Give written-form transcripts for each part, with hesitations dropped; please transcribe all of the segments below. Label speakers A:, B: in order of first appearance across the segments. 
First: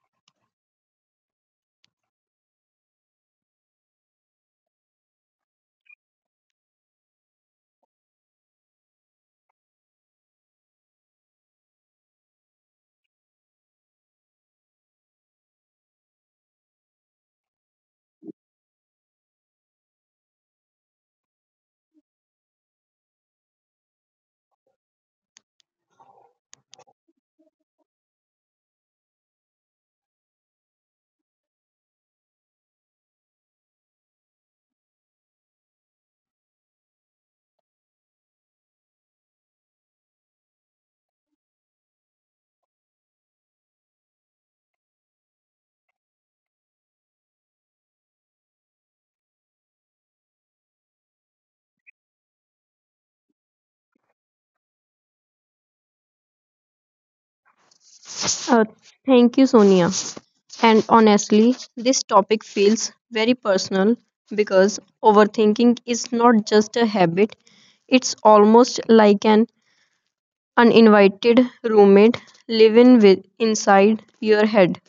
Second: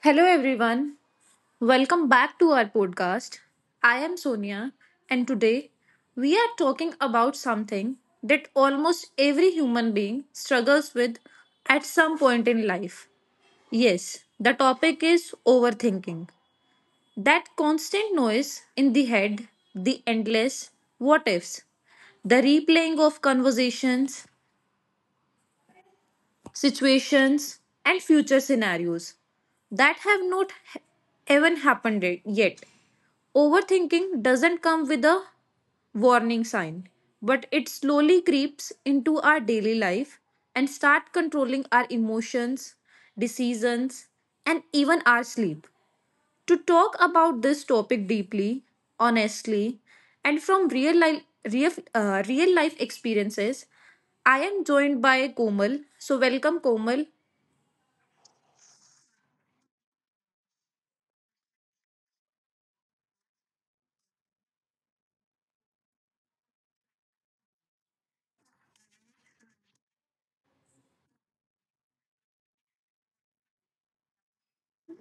A: Hello, everyone. Welcome back to our podcast. I am Sonia, and today we are talking about something that almost every human being struggles with at some point in life. Yes, the topic is overthinking. That constant noise in the head, the endless what ifs, the replaying of conversations, situations, and future scenarios that have not even happened yet. Overthinking doesn't come with a warning sign, but it slowly creeps into our daily life and start controlling our emotions, decisions, and even our sleep. To talk about this topic deeply, honestly, and from real life, real life experiences, I am joined by Komal. So, welcome, Komal.
B: Uh, Thank you, Sonia. And honestly, this topic feels very personal because overthinking is not just a habit, it's almost like an uninvited roommate living with inside your head.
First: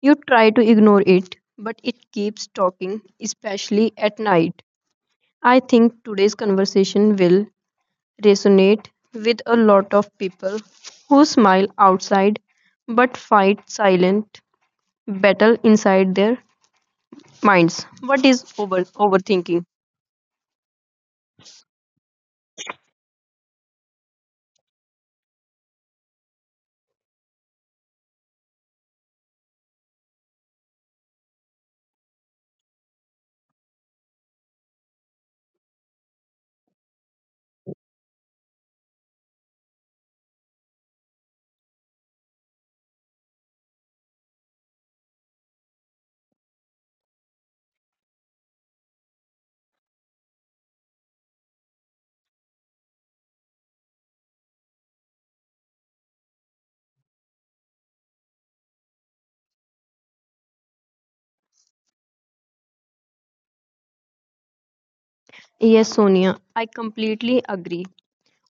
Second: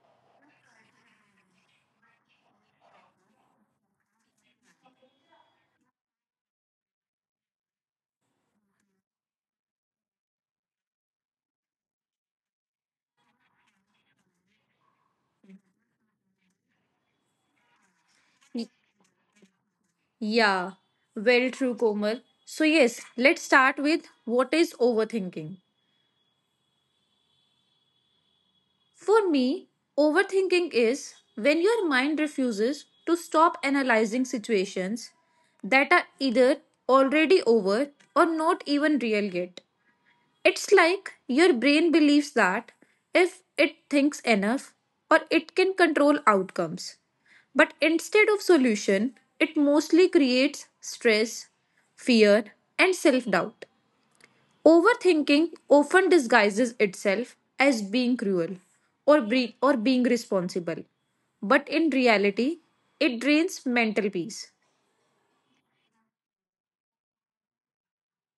B: You try to ignore it, but it keeps talking, especially at night. I think today's conversation will resonate with a lot of people who smile outside but fight silent battle inside their minds. What is
A: Y-
B: overthinking?
A: Yeah, well, true, Komal. So, yes, let's start with what is overthinking. For me, overthinking is when your mind refuses to stop analyzing situations that are either already over or not even real yet. It's like your brain believes that if it thinks enough or it can control outcomes. But instead of solution, it mostly creates stress, fear, and self doubt. Overthinking often disguises itself as being cruel or being responsible, but in reality, it drains mental peace.
B: Yes, Sonia, I completely agree.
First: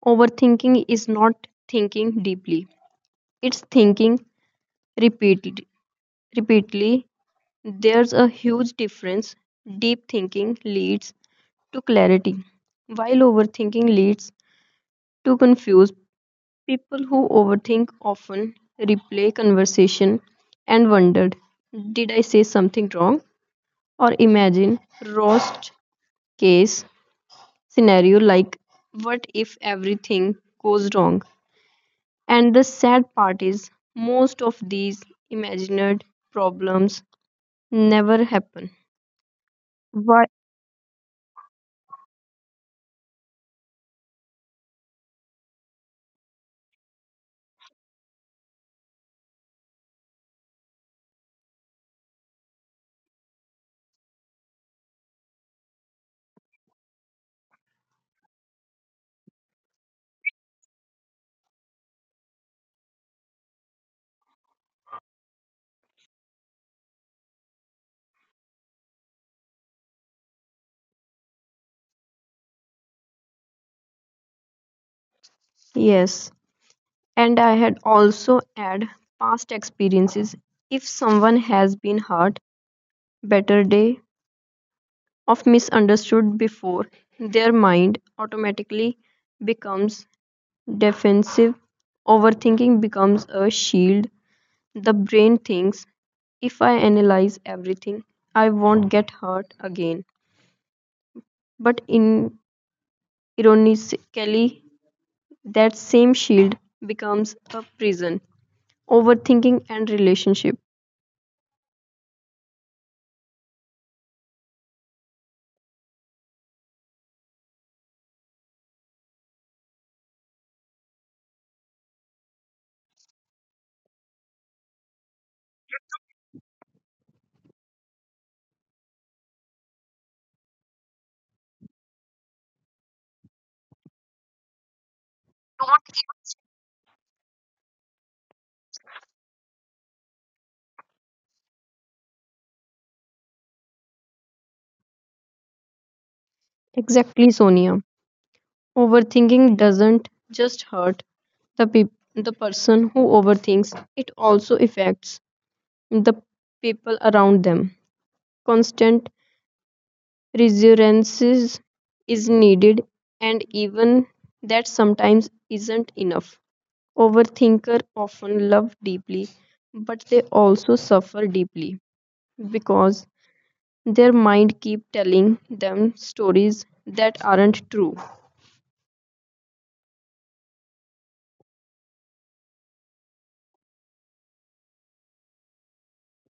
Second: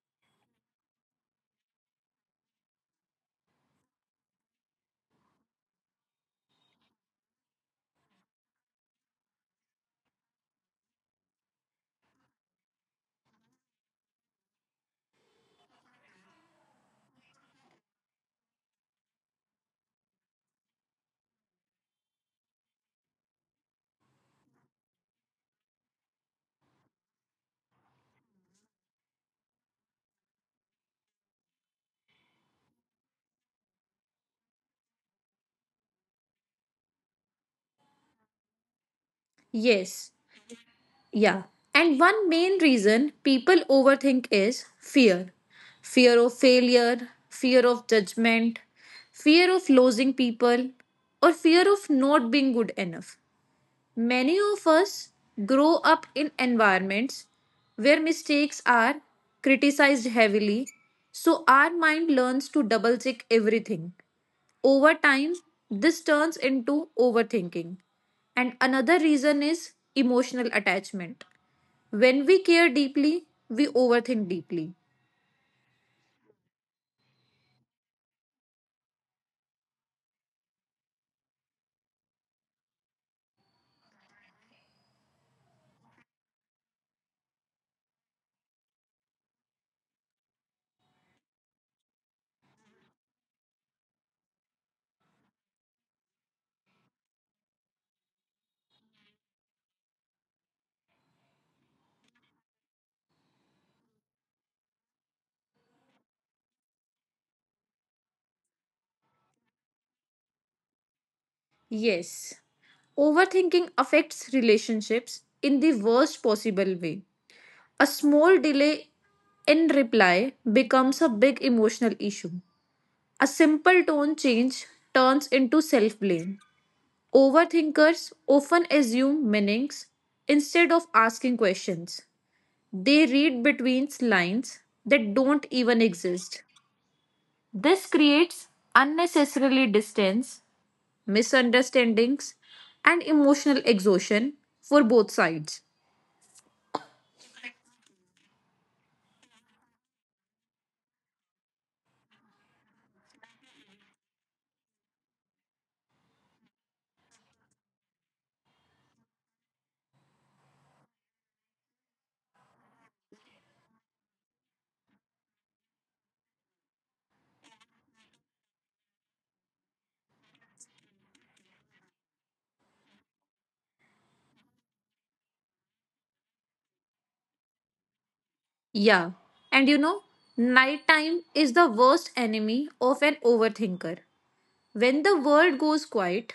B: Overthinking is not thinking deeply. It's thinking repeatedly. Repeatedly, there's a huge difference. Deep thinking leads to clarity, while overthinking leads to confusion. People who overthink often replay conversation and wondered, did I say something wrong? Or imagine roast case scenario like what if everything goes wrong? And the sad part is, most of these imagined problems never happen.
A: Yes,
B: Why?
A: yeah. And one main reason people overthink is fear fear of failure, fear of judgment, fear of losing people, or fear of not being good enough. Many of us grow up in environments where mistakes are criticized heavily, so our mind learns to double check everything. Over time, this turns into overthinking. And another reason is emotional attachment. When we care deeply, we overthink deeply.
B: Yes. And I had also add past experiences. If someone has been hurt, better day of misunderstood before, their mind automatically becomes defensive. Overthinking becomes a shield. The brain thinks if I analyze everything, I won't get hurt again. But in ironically, that same shield becomes a prison. Overthinking and relationship.
A: Yes, overthinking affects relationships in the worst possible way. A small delay in reply becomes a big emotional issue. A simple tone change turns into self blame. Overthinkers often assume meanings instead of asking questions. They read between lines that don't even exist. This creates unnecessarily distance misunderstandings, and emotional exhaustion for both sides.
B: Exactly, Sonia. Overthinking doesn't just hurt the person who overthinks. It also affects the people around them. Constant reassurances is needed and even that sometimes isn't enough. Overthinker often love deeply but they also suffer deeply because their mind keep telling them stories that aren't true.
A: Yeah, and you know, nighttime is the worst enemy of an overthinker. When the world goes quiet,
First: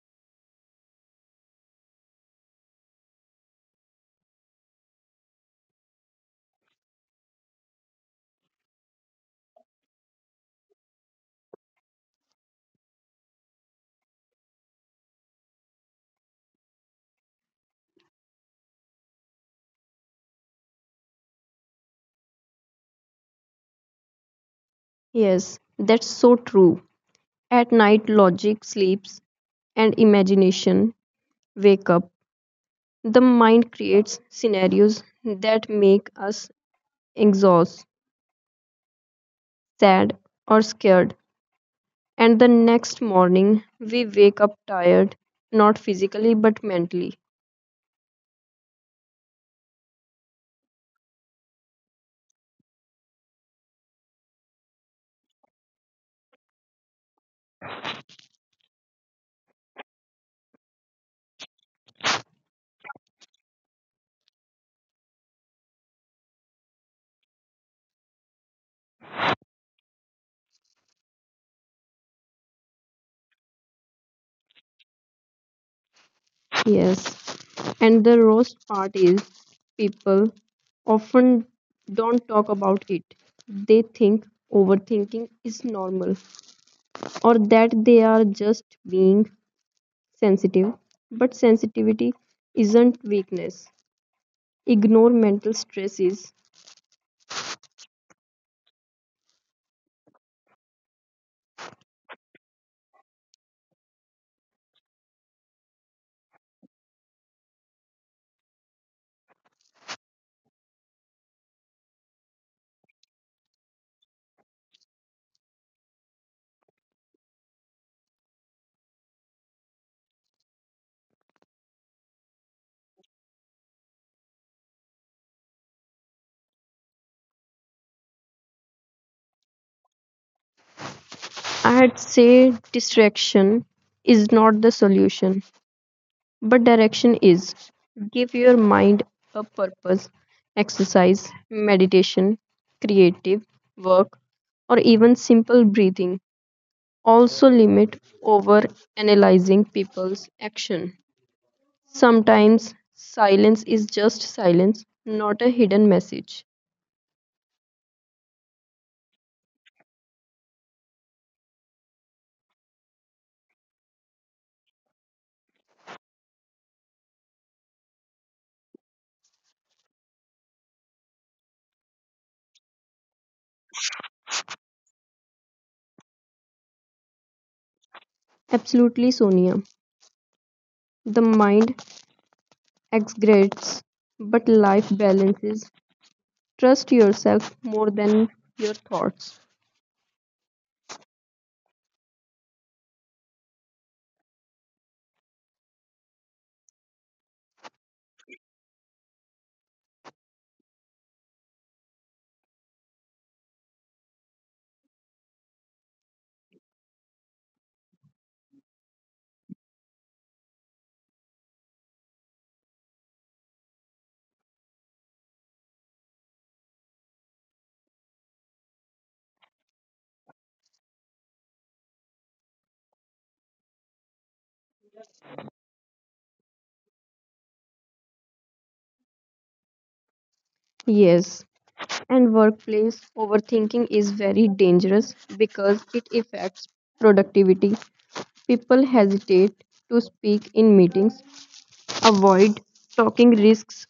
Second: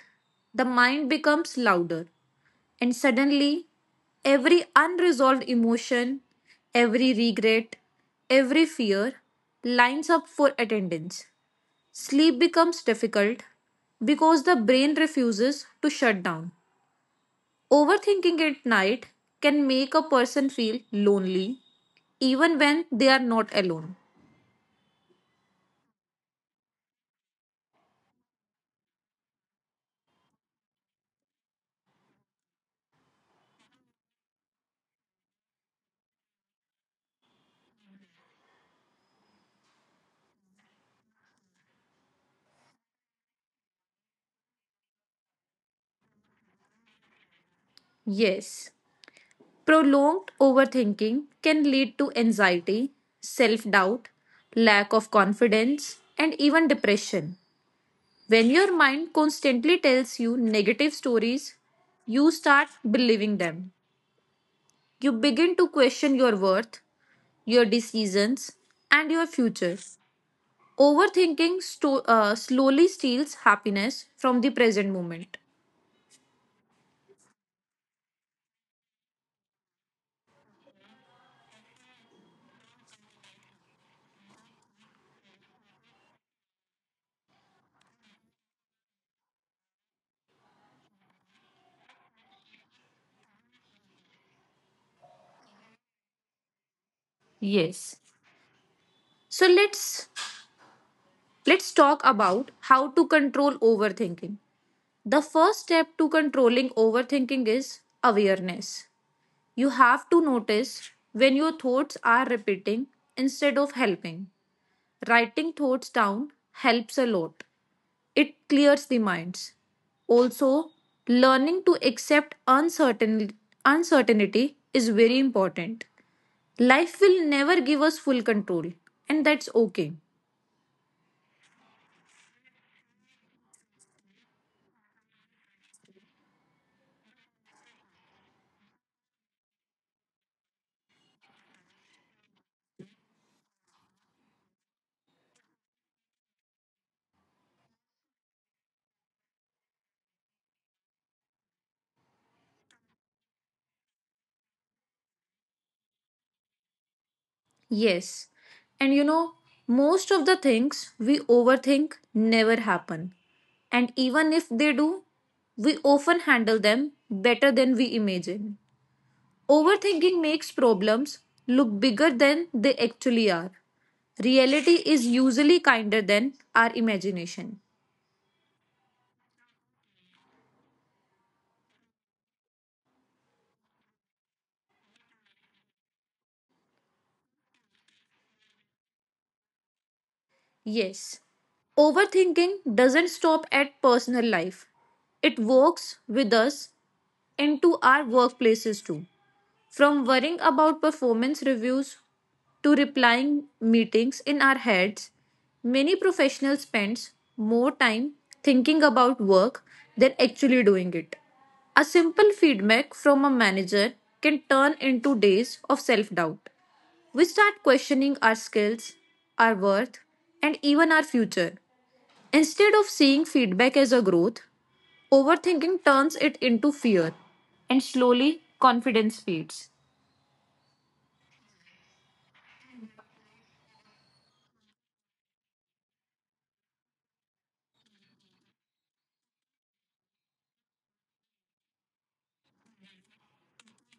A: the mind becomes louder, and suddenly, every unresolved emotion, every regret, every fear lines up for attendance. Sleep becomes difficult because the brain refuses to shut down. Overthinking at night can make a person feel lonely even when they are not alone.
B: Yes, that's so true. At night logic sleeps and imagination wake up. The mind creates scenarios that make us exhausted, sad, or scared. And the next morning, we wake up tired, not physically but mentally.
A: Yes, prolonged overthinking can lead to anxiety, self doubt, lack of confidence, and even depression. When your mind constantly tells you negative stories, you start believing them. You begin to question your worth, your decisions, and your future. Overthinking slowly steals happiness from the present moment.
B: Yes. And the roast part is people often don't talk about it. They think overthinking is normal or that they are just being sensitive. But sensitivity isn't weakness. Ignore mental stresses.
A: Yes. So let's talk about how to control overthinking. The first step to controlling overthinking is awareness. You have to notice when your thoughts are repeating instead of helping. Writing thoughts down helps a lot. It clears the minds. Also, learning to accept uncertainty is very important. Life will never give us full control, and that's okay.
B: I'd say distraction is not the solution, but direction is. Give your mind a purpose, exercise, meditation, creative work, or even simple breathing. Also, limit over analyzing people's action. Sometimes silence is just silence, not a hidden message.
A: Yes. And you know, most of the things we overthink never happen. And even if they do, we often handle them better than we imagine. Overthinking makes problems look bigger than they actually are. Reality is usually kinder than our imagination.
B: Absolutely, Sonia. The mind exaggerates, but life balances. Trust yourself more than your thoughts.
A: Yes. Overthinking doesn't stop at personal life. It works with us into our workplaces too. From worrying about performance reviews to replying meetings in our heads, many professionals spends more time thinking about work than actually doing it. A simple feedback from a manager can turn into days of self-doubt. We start questioning our skills, our worth, and even our future. Instead of seeing feedback as a growth, overthinking turns it into fear, and slowly confidence fades.
B: Yes, and workplace overthinking is very dangerous because it affects productivity. People hesitate to speak in meetings, avoid talking risks,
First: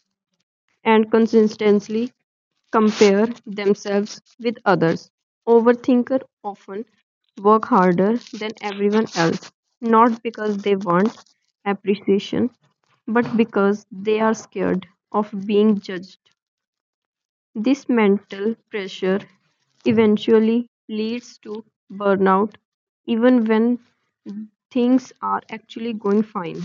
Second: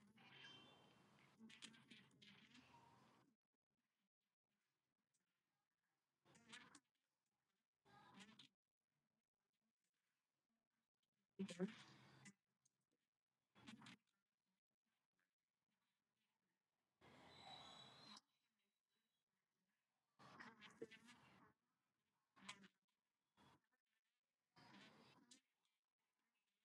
B: and consistently compare themselves with others. Overthinkers often work harder than everyone else, not because they want appreciation, but because they are scared of being judged. This mental pressure eventually leads to burnout, even when things are actually going fine.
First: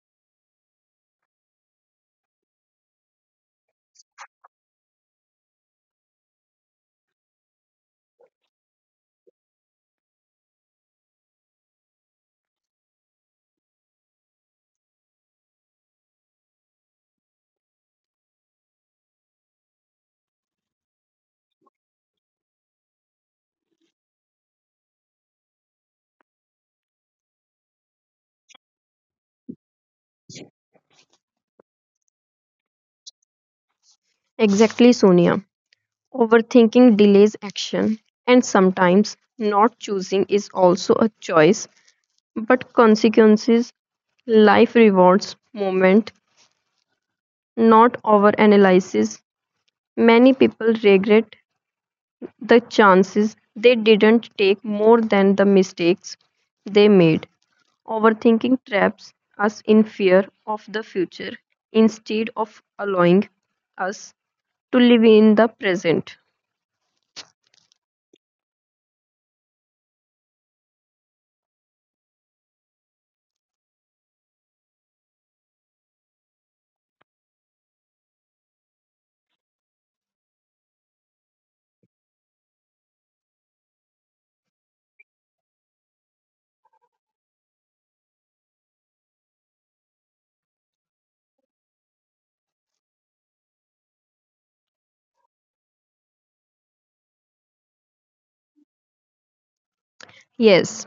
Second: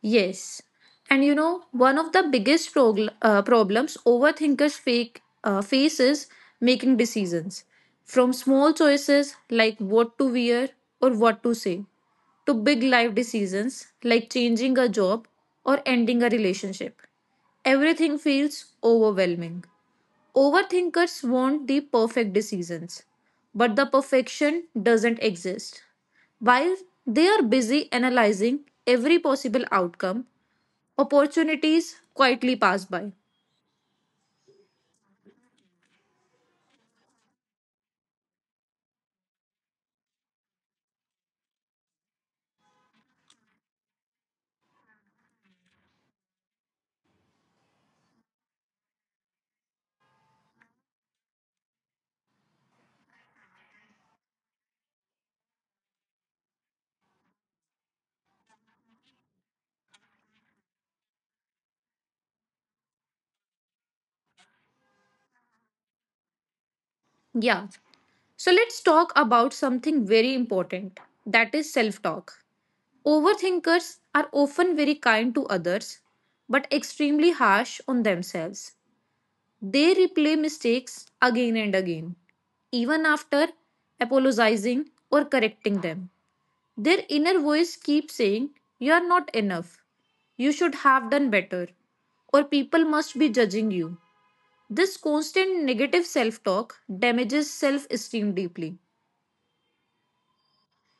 A: Yes. And you know, one of the biggest problems overthinkers face is making decisions. From small choices like what to wear or what to say, to big life decisions like changing a job or ending a relationship. Everything feels overwhelming. Overthinkers want the perfect decisions, but the perfection doesn't exist. While they are busy analyzing every possible outcome, opportunities quietly pass by.
B: Exactly, Sonia. Overthinking delays action, and sometimes not choosing is also a choice, but consequences, life rewards moment, not over analysis. Many people regret the chances they didn't take more than the mistakes they made. Overthinking traps us in fear of the future instead of allowing us to live in the present.
A: Yeah, so let's talk about something very important that is self talk. Overthinkers are often very kind to others but extremely harsh on themselves. They replay mistakes again and again, even after apologizing or correcting them. Their inner voice keeps saying, you are not enough. You should have done better. Or people must be judging you. This constant negative self talk damages self esteem deeply.
B: Yes,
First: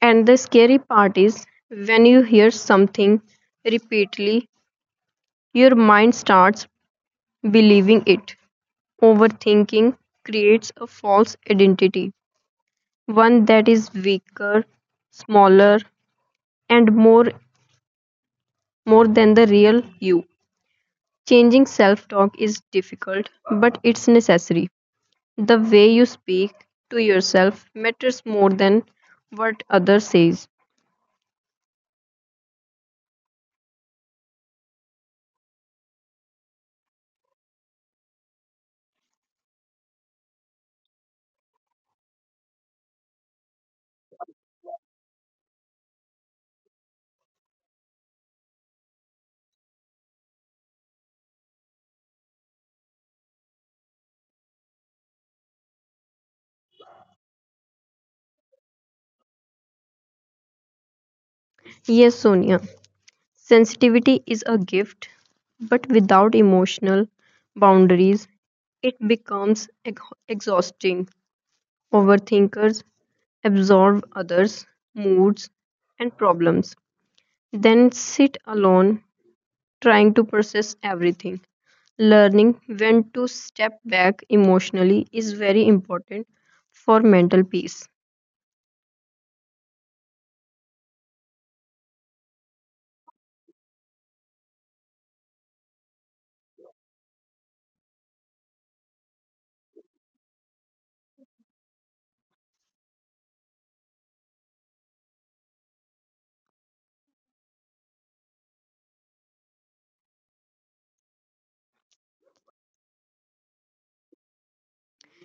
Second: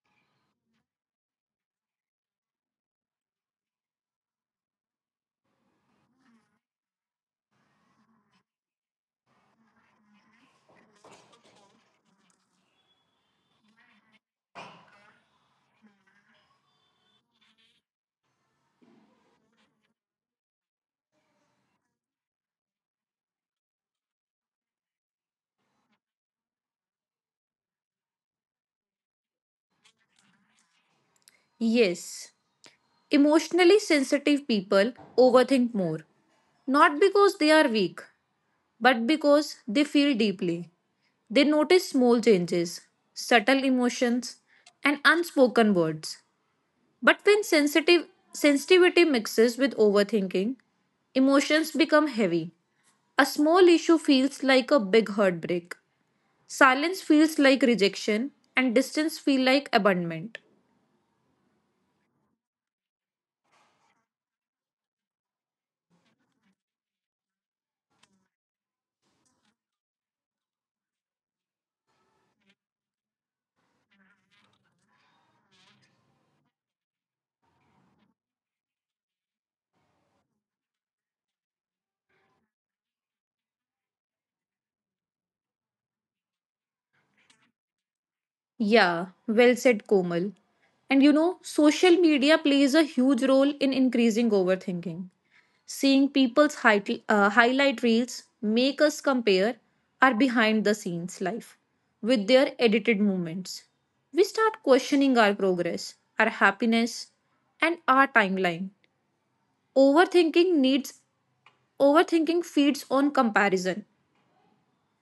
B: and the scary part is when you hear something repeatedly, your mind starts believing it. Overthinking creates a false identity, one that is weaker, smaller, and more than the real you. Changing self talk is difficult, but it's necessary. The way you speak to yourself matters more than what others says.
A: Yes, emotionally sensitive people overthink more, not because they are weak, but because they feel deeply. They notice small changes, subtle emotions, and unspoken words. But when sensitive sensitivity mixes with overthinking, emotions become heavy. A small issue feels like a big heartbreak. Silence feels like rejection and distance feel like abandonment.
B: Yes, Sonia, sensitivity is a gift, but without emotional boundaries, it becomes exhausting. Overthinkers absorb others' moods and problems, then sit alone trying to process everything. Learning when to step back emotionally is very important for mental peace.
A: Yeah, well said Komal. And you know, social media plays a huge role in increasing overthinking. Seeing people's highlight reels make us compare our behind the scenes life with their edited moments. We start questioning our progress, our happiness, and our timeline. Overthinking needs overthinking feeds on comparison.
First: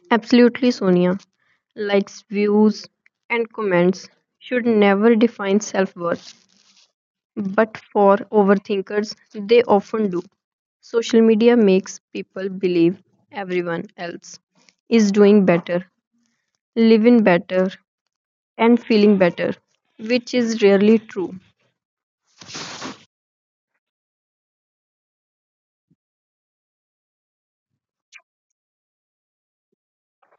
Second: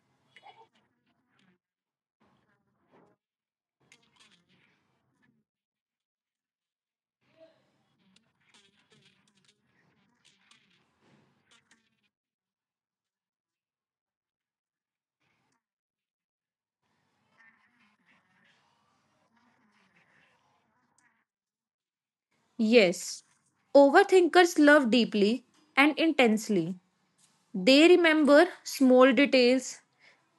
B: Absolutely, Sonia. Likes, views, and comments should never define self worth, but for overthinkers, they often do. Social media makes people believe everyone else is doing better, living better, and feeling better, which is rarely true.
A: Yes, overthinkers love deeply and intensely. They remember small details,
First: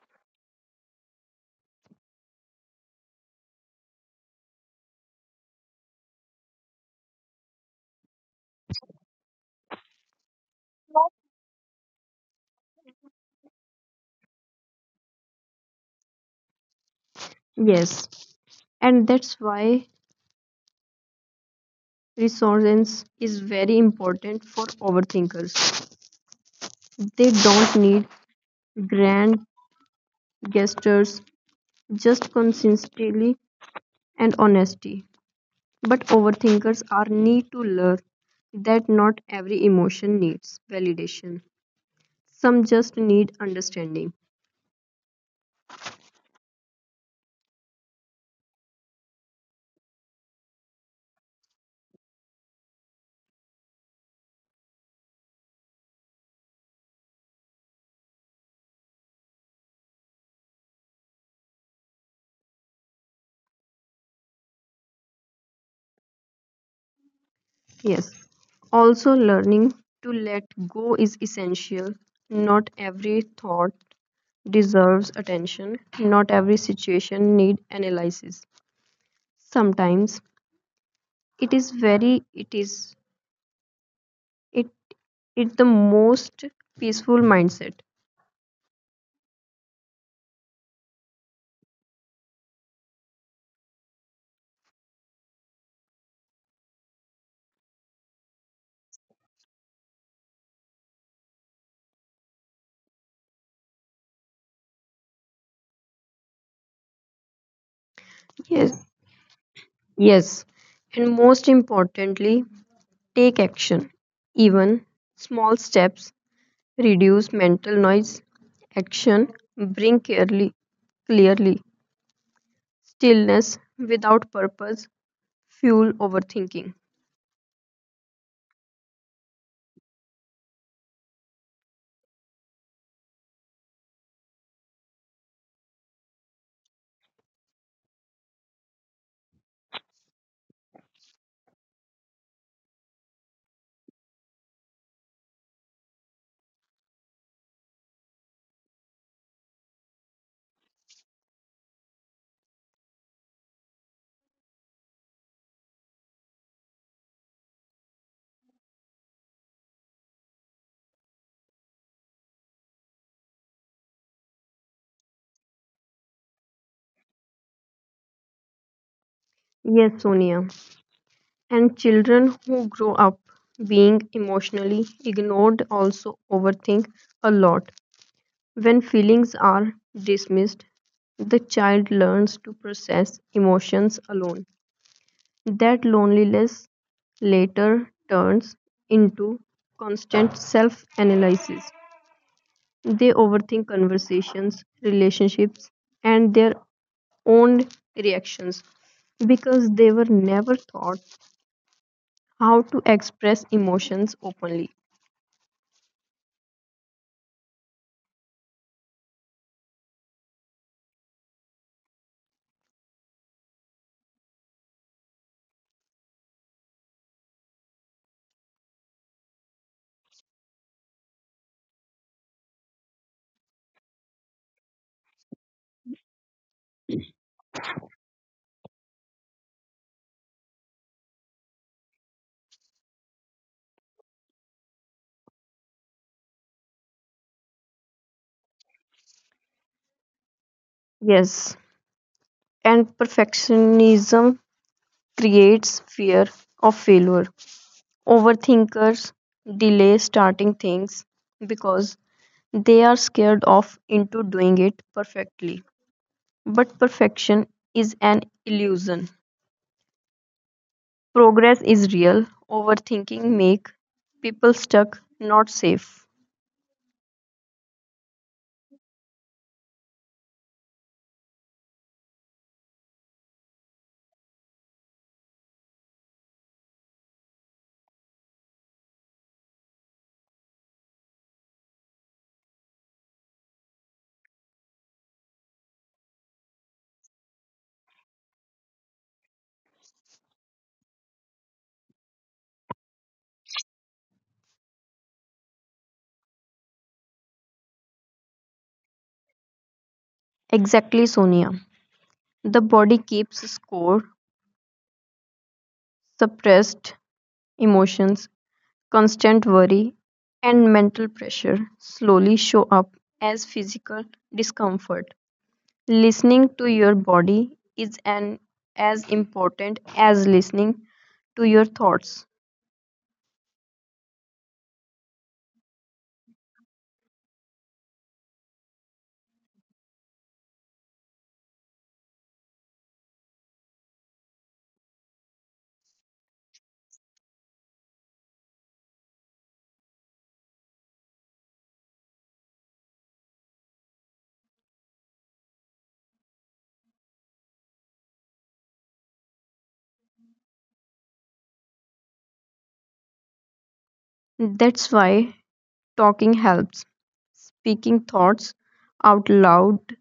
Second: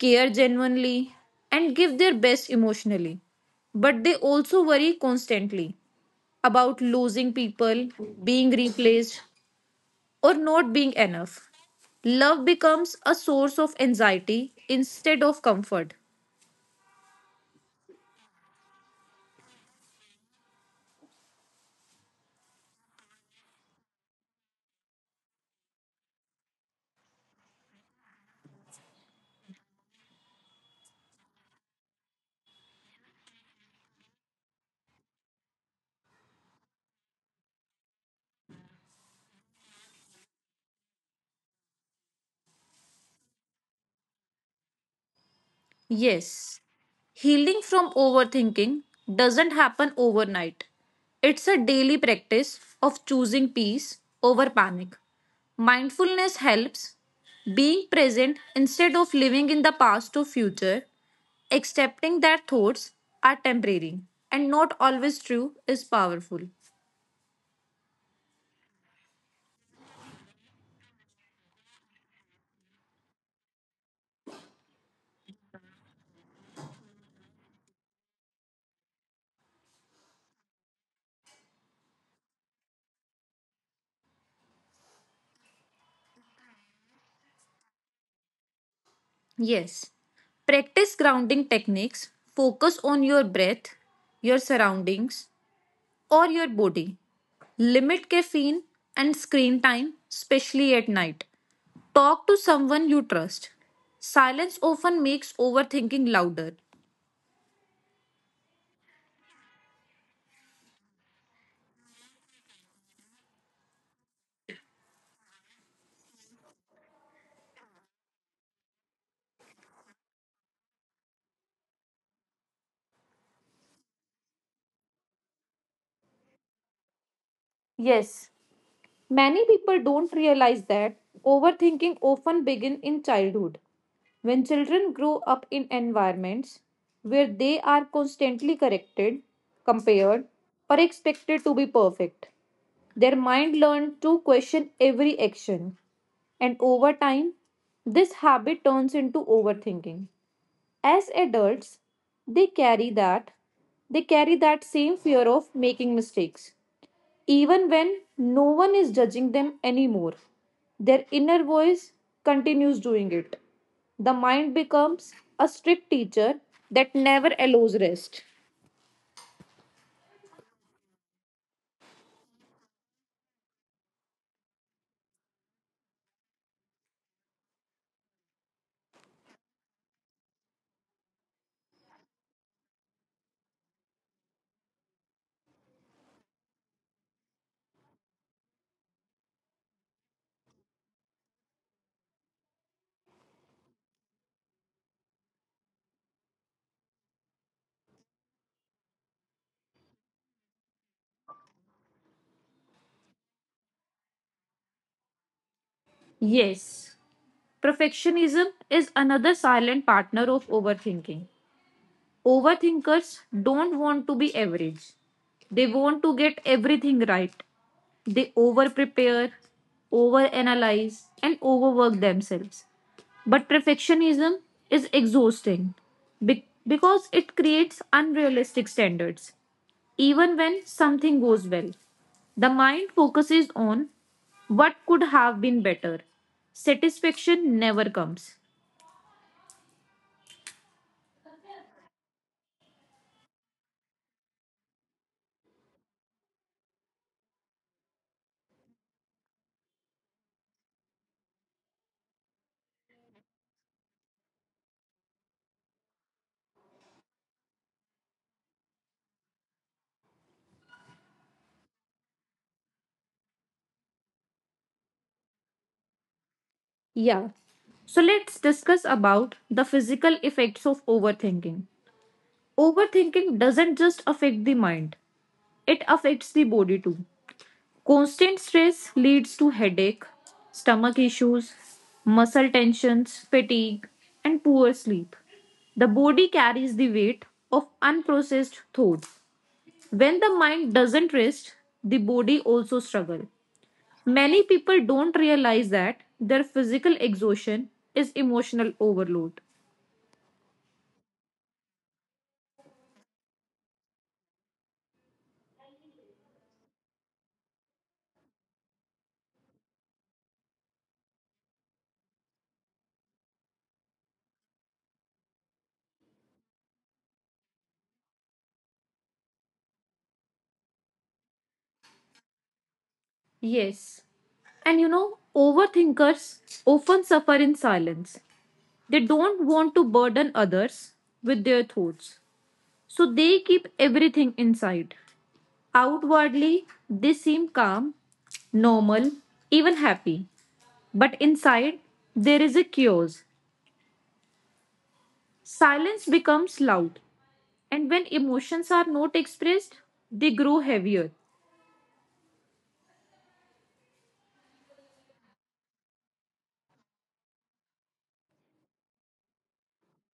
A: care genuinely, and give their best emotionally. But they also worry constantly about losing people, being replaced, or not being enough. Love becomes a source of anxiety instead of comfort.
B: Yes, and that's why resonance is very important for overthinkers. They don't need grand gestures, just consistency and honesty. But overthinkers are need to learn that not every emotion needs validation. Some just need understanding.
A: Yes, healing from overthinking doesn't happen overnight. It's a daily practice of choosing peace over panic. Mindfulness helps being present instead of living in the past or future, accepting that thoughts are temporary and not always true is powerful.
B: Yes. Also, learning to let go is essential. Not every thought deserves attention. Not every situation need analysis. Sometimes it is very it is it it the most peaceful mindset.
A: Yes. Practice grounding techniques. Focus on your breath, your surroundings, or your body. Limit caffeine and screen time, especially at night. Talk to someone you trust. Silence often makes overthinking louder.
B: Yes. Yes. And most importantly, take action. Even small steps reduce mental noise. Action bring clearly. Stillness without purpose fuel overthinking.
A: Yes, many people don't realize that overthinking often begins in childhood. When children grow up in environments where they are constantly corrected, compared, or expected to be perfect, their mind learns to question every action. And over time, this habit turns into overthinking. As adults, they carry that they carry that same fear of making mistakes. Even when no one is judging them anymore, their inner voice continues doing it. The mind becomes a strict teacher that never allows rest.
B: Yes, Sonia. And children who grow up being emotionally ignored also overthink a lot. When feelings are dismissed, the child learns to process emotions alone. That loneliness later turns into constant self analysis. They overthink conversations, relationships, and their own reactions because they were never taught how to express emotions openly.
A: Yes, perfectionism is another silent partner of overthinking. Overthinkers don't want to be average. They want to get everything right. They over prepare, over analyze, and overwork themselves. But perfectionism is exhausting because it creates unrealistic standards. Even when something goes well, the mind focuses on what could have been better. Satisfaction never comes.
B: Yes, and perfectionism creates fear of failure. Overthinkers delay starting things because they are scared of into doing it perfectly. But perfection is an illusion. Progress is real. Overthinking make people stuck, not safe.
A: Yeah. So let's discuss about the physical effects of overthinking. Overthinking doesn't just affect the mind, it affects the body too. Constant stress leads to headache, stomach issues, muscle tensions, fatigue, and poor sleep. The body carries the weight of unprocessed thoughts. When the mind doesn't rest, the body also struggles. Many people don't realize that their physical exhaustion is emotional overload.
B: Exactly, Sonia. The body keeps score, suppressed emotions, constant worry, and mental pressure slowly show up as physical discomfort. Listening to your body is an as important as listening to your thoughts.
A: Yes. And you know, overthinkers often suffer in silence. They don't want to burden others with their thoughts. So they keep everything inside. Outwardly, they seem calm, normal, even happy. But inside, there is a chaos. Silence becomes loud. And when emotions are not expressed, they grow heavier.
B: That's why talking helps. Speaking thoughts out loud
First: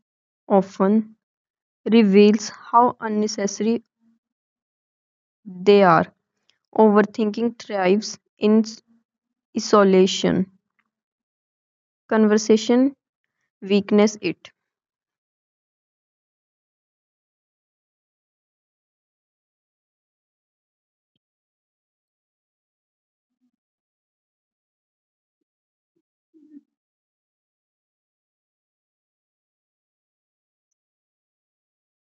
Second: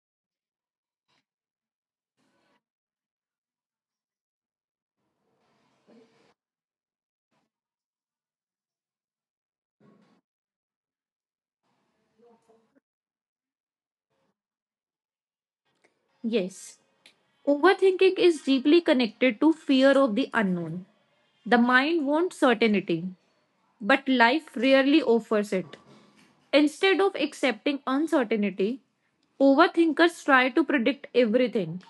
B: often reveals how unnecessary they are. Overthinking thrives in isolation conversation weakness it.
A: Yes, overthinking is deeply connected to fear of the unknown. The mind wants certainty, but life rarely offers it. Instead of accepting uncertainty, overthinkers try to predict everything.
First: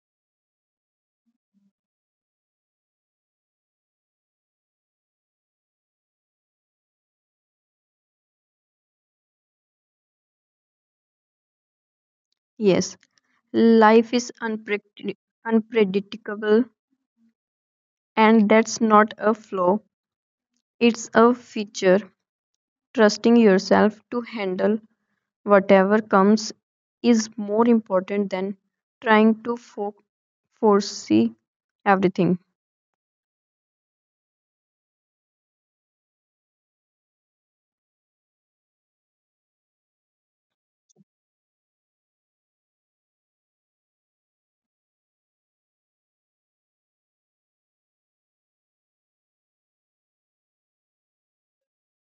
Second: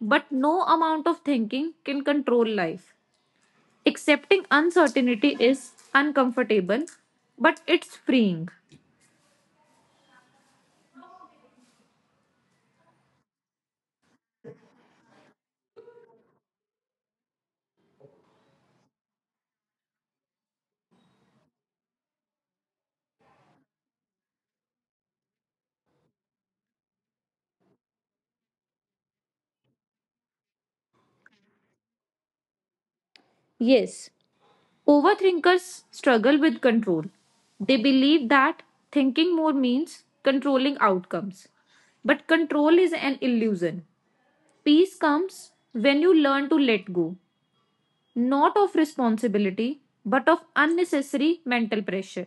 A: But no amount of thinking can control life. Accepting uncertainty is uncomfortable, but it's freeing.
B: Yes, life is unpredictable, and that's not a flaw, it's a feature. Trusting yourself to handle whatever comes is more important than trying to foresee everything.
A: Yes, overthinkers struggle with control. They believe that thinking more means controlling outcomes. But control is an illusion. Peace comes when you learn to let go, not of responsibility, but of unnecessary mental pressure.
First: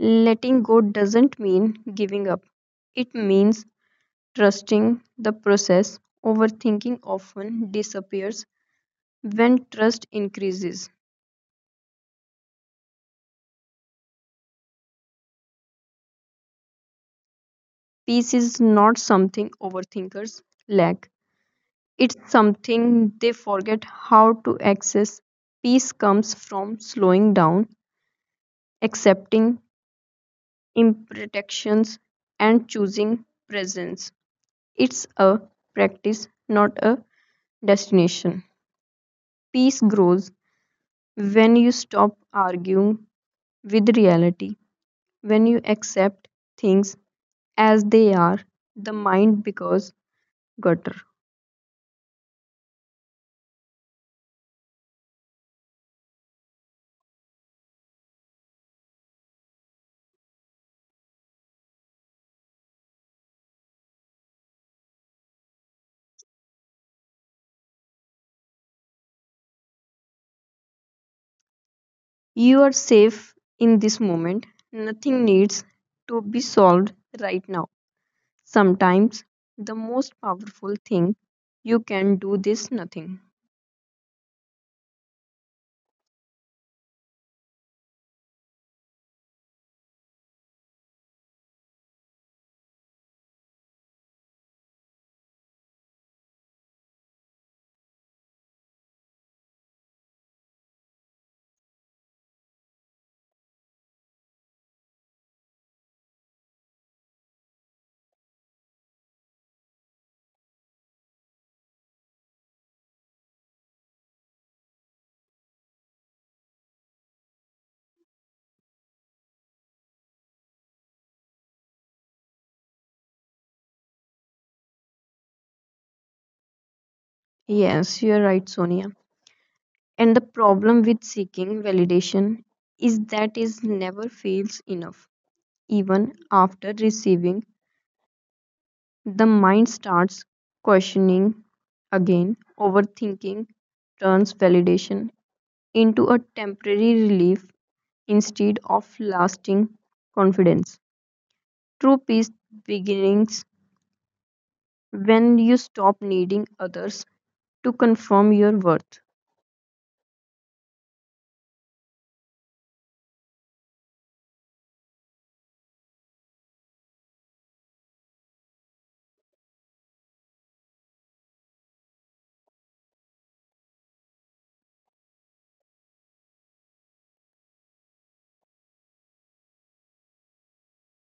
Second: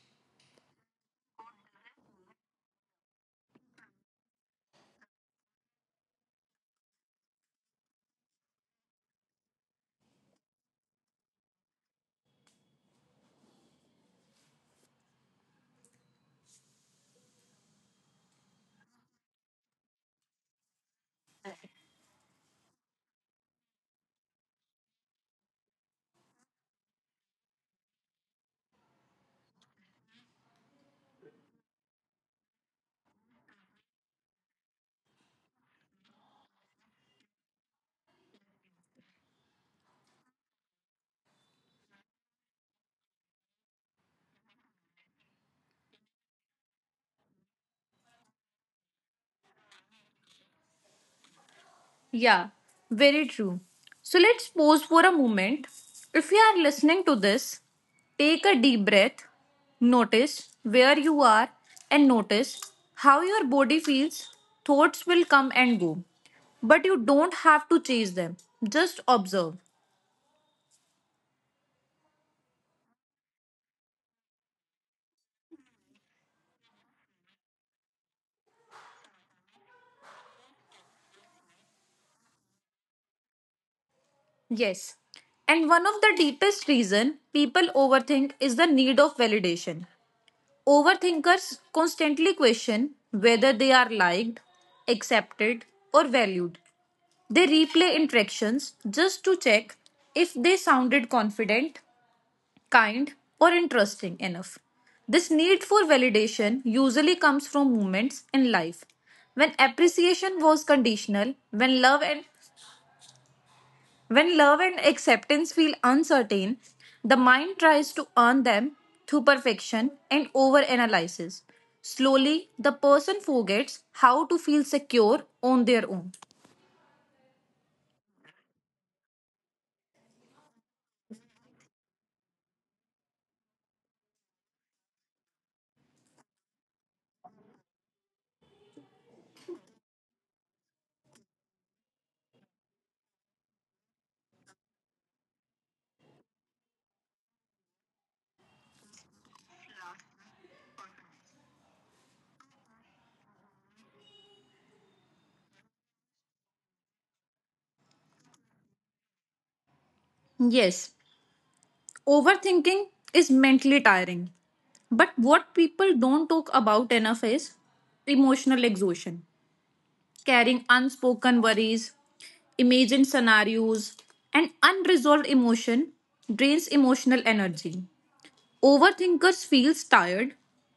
B: Letting go doesn't mean giving up, it means trusting the process. Overthinking often disappears when trust increases. Peace is not something overthinkers lack, it's something they forget how to access. Peace comes from slowing down, accepting imperfections, and choosing presence. It's a practice, not a destination. Peace grows when you stop arguing with reality, when you accept things as they are, the mind becomes gutter.
A: Yeah, very true. So let's pause for a moment. If you are listening to this, take a deep breath, notice where you are, and notice how your body feels. Thoughts will come and go, but you don't have to chase them, just observe.
B: You are safe in this moment. Nothing needs to be solved right now. Sometimes the most powerful thing you can do is nothing.
A: Yes. And one of the deepest reason people overthink is the need of validation. Overthinkers constantly question whether they are liked, accepted, or valued. They replay interactions just to check if they sounded confident, kind, or interesting enough. This need for validation usually comes from moments in life when appreciation was conditional, when love and acceptance feel uncertain, the mind tries to earn them through perfection and overanalysis. Slowly, the person forgets how to feel secure on their own.
B: Yes, you are right, Sonia. And the problem with seeking validation is that it never feels enough. Even after receiving, the mind starts questioning again. Overthinking turns validation into a temporary relief instead of lasting confidence. True peace begins when you stop needing others to confirm your worth.
A: Yes, overthinking is mentally tiring, but what people don't talk about enough is emotional exhaustion, carrying unspoken worries, imagined scenarios, and unresolved emotion drains emotional energy. Overthinkers feel tired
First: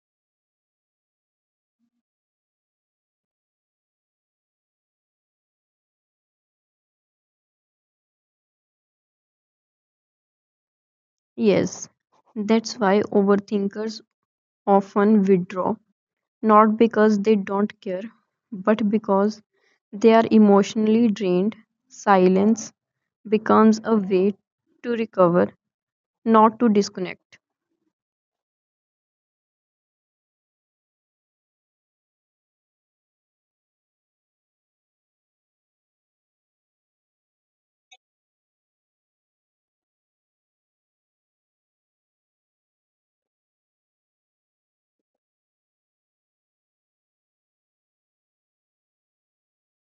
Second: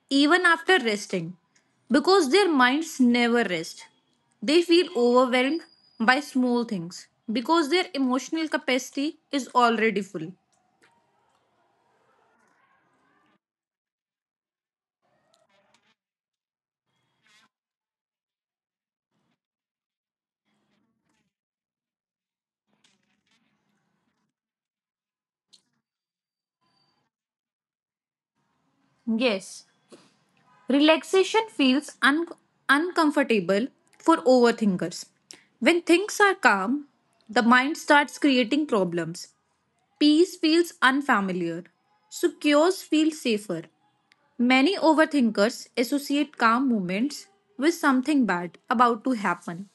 A: even after resting because their minds never rest. They feel overwhelmed by small things because their emotional capacity is already full.
B: Yes, that's why overthinkers often withdraw, not because they don't care, but because they are emotionally drained. Silence becomes a way to recover, not to disconnect.
A: Yes. Relaxation feels uncomfortable for overthinkers. When things are calm, the mind starts creating problems. Peace feels unfamiliar. So chaos feels safer. Many overthinkers associate calm moments with something bad about to happen.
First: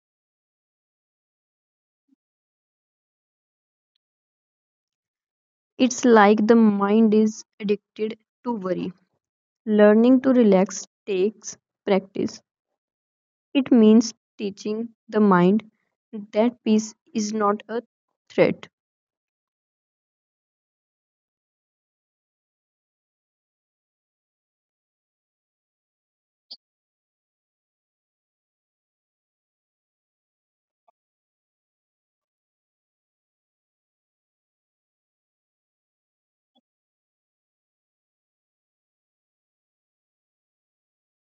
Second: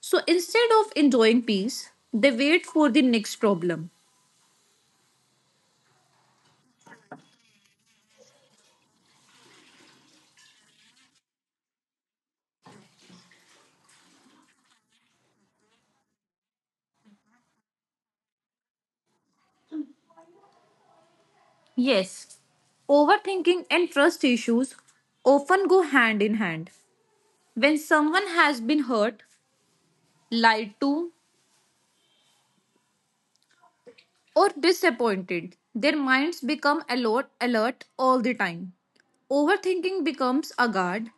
A: So instead of enjoying peace, they wait for the next problem.
B: It's like the mind is addicted to worry. Learning to relax takes practice. It means teaching the mind that peace is not a threat.
A: Yes, overthinking and trust issues often go hand in hand. When someone has been hurt, lied to, or disappointed, their minds become alert all the time. Overthinking becomes a guard,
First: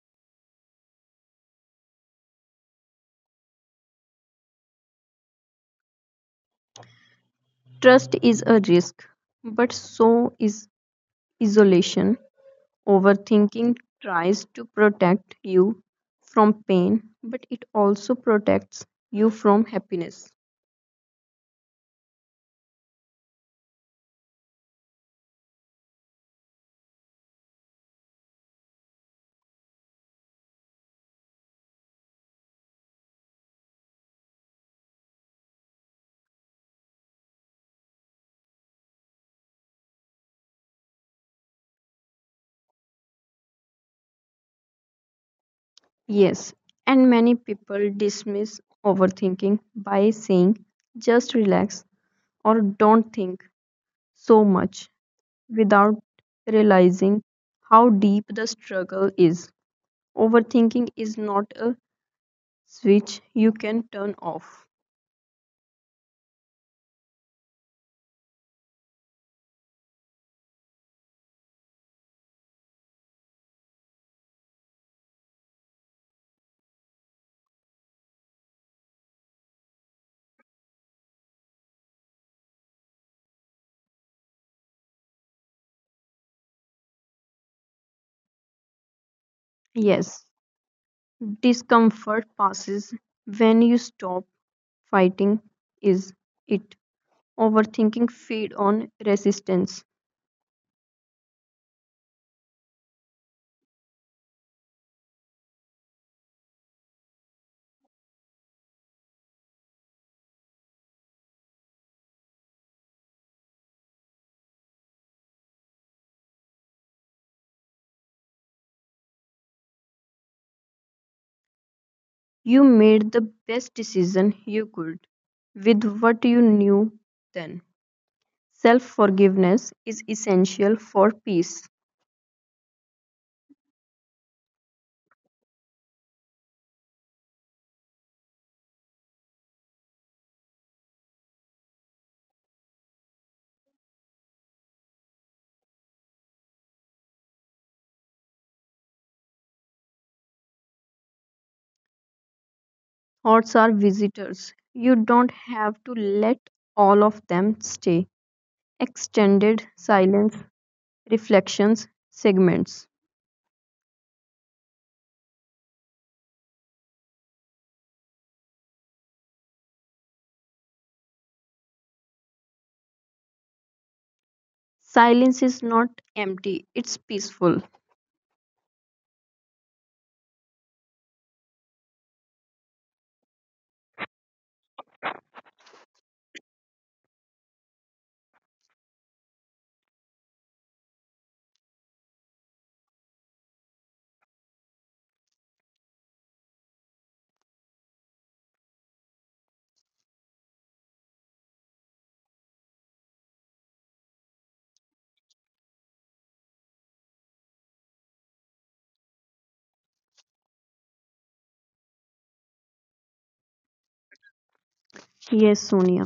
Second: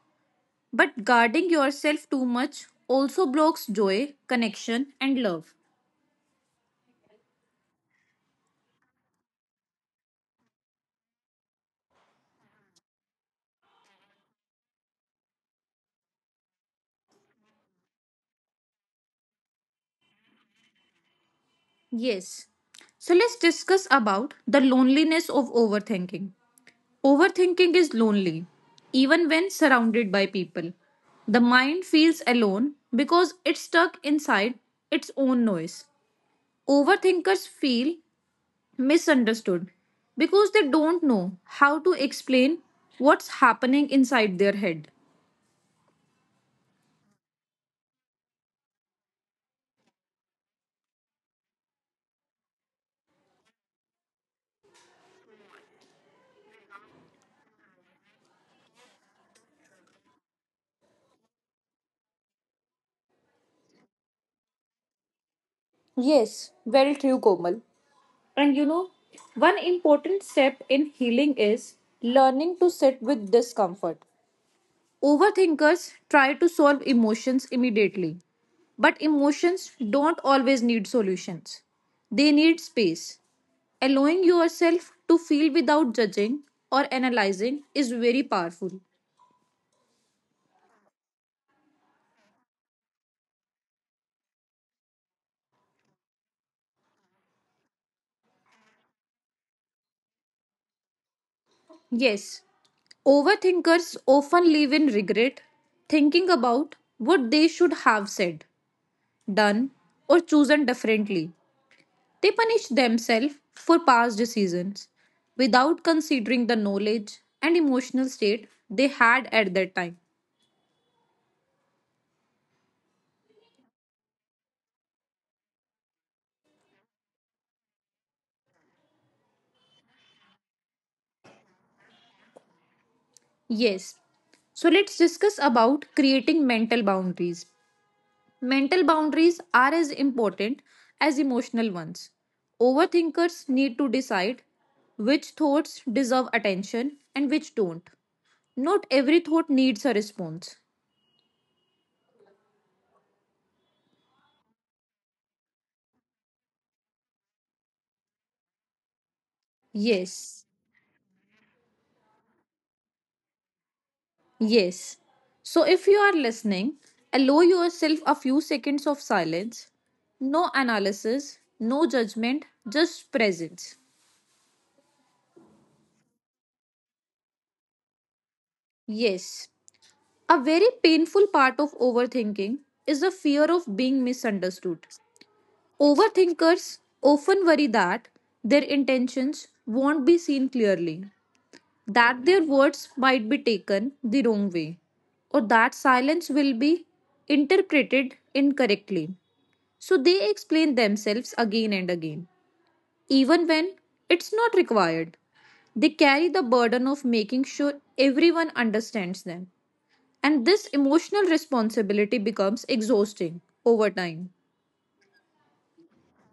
A: but guarding yourself too much also blocks joy, connection, and love.
B: Trust is a risk, but so is isolation. Overthinking tries to protect you from pain, but it also protects you from happiness.
A: Yes. So let's discuss about the loneliness of overthinking. Overthinking is lonely, even when surrounded by people. The mind feels alone because it's stuck inside its own noise. Overthinkers feel misunderstood because they don't know how to explain what's happening inside their head.
B: Yes, and many people dismiss overthinking by saying just relax or don't think so much, without realizing how deep the struggle is. Overthinking is not a switch you can turn off.
A: Yes, very true, Komal. And you know, one important step in healing is learning to sit with discomfort. Overthinkers try to solve emotions immediately. But emotions don't always need solutions. They need space. Allowing yourself to feel without judging or analyzing is very powerful.
B: Yes, discomfort passes when you stop fighting is it. Overthinking feed on resistance.
A: Yes, overthinkers often live in regret, thinking about what they should have said, done, or chosen differently. They punish themselves for past decisions without considering the knowledge and emotional state they had at that time.
B: You made the best decision you could with what you knew then. Self forgiveness is essential for peace.
A: Yes, so let's discuss about creating mental boundaries. Mental boundaries are as important as emotional ones. Overthinkers need to decide which thoughts deserve attention and which don't. Not every thought needs a response.
B: Hordes are visitors. You don't have to let all of them stay. Extended
A: Yes.
B: silence, reflections, segments.
A: Yes. So if you are listening, allow yourself a few seconds of silence. No analysis, no judgment, just presence.
B: Silence is not empty, it's peaceful.
A: Yes. A very painful part of overthinking is the fear of being misunderstood. Overthinkers often worry that their intentions won't be seen clearly, that their words might be taken the wrong way, or that silence will be interpreted incorrectly. So they explain themselves again and again, even when it's not required. They carry the burden of making sure everyone understands them. And this emotional responsibility becomes exhausting over time.
B: Yes, Sonia.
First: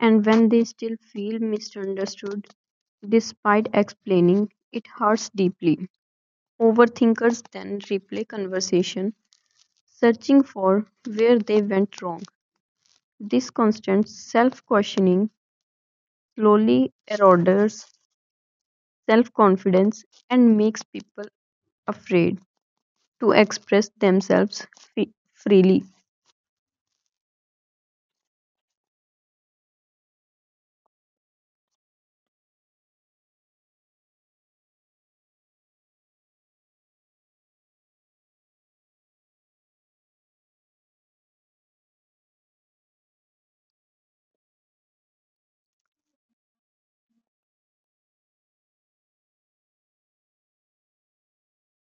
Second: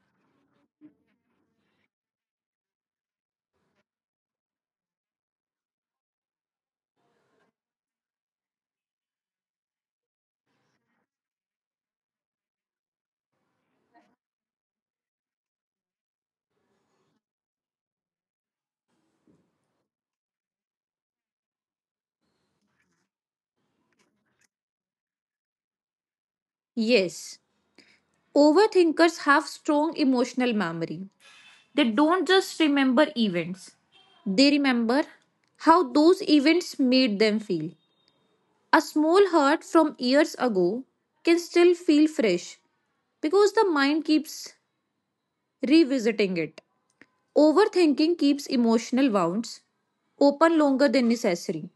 B: And when they still feel misunderstood, despite explaining, it hurts deeply. Overthinkers then replay conversation, searching for where they went wrong. This constant self questioning slowly erodes self confidence and makes people afraid to express themselves freely.
A: Yes, overthinkers have strong emotional memory. They don't just remember events, they remember how those events made them feel. A small hurt from years ago can still feel fresh because the mind keeps revisiting it. Overthinking keeps emotional wounds open longer than necessary.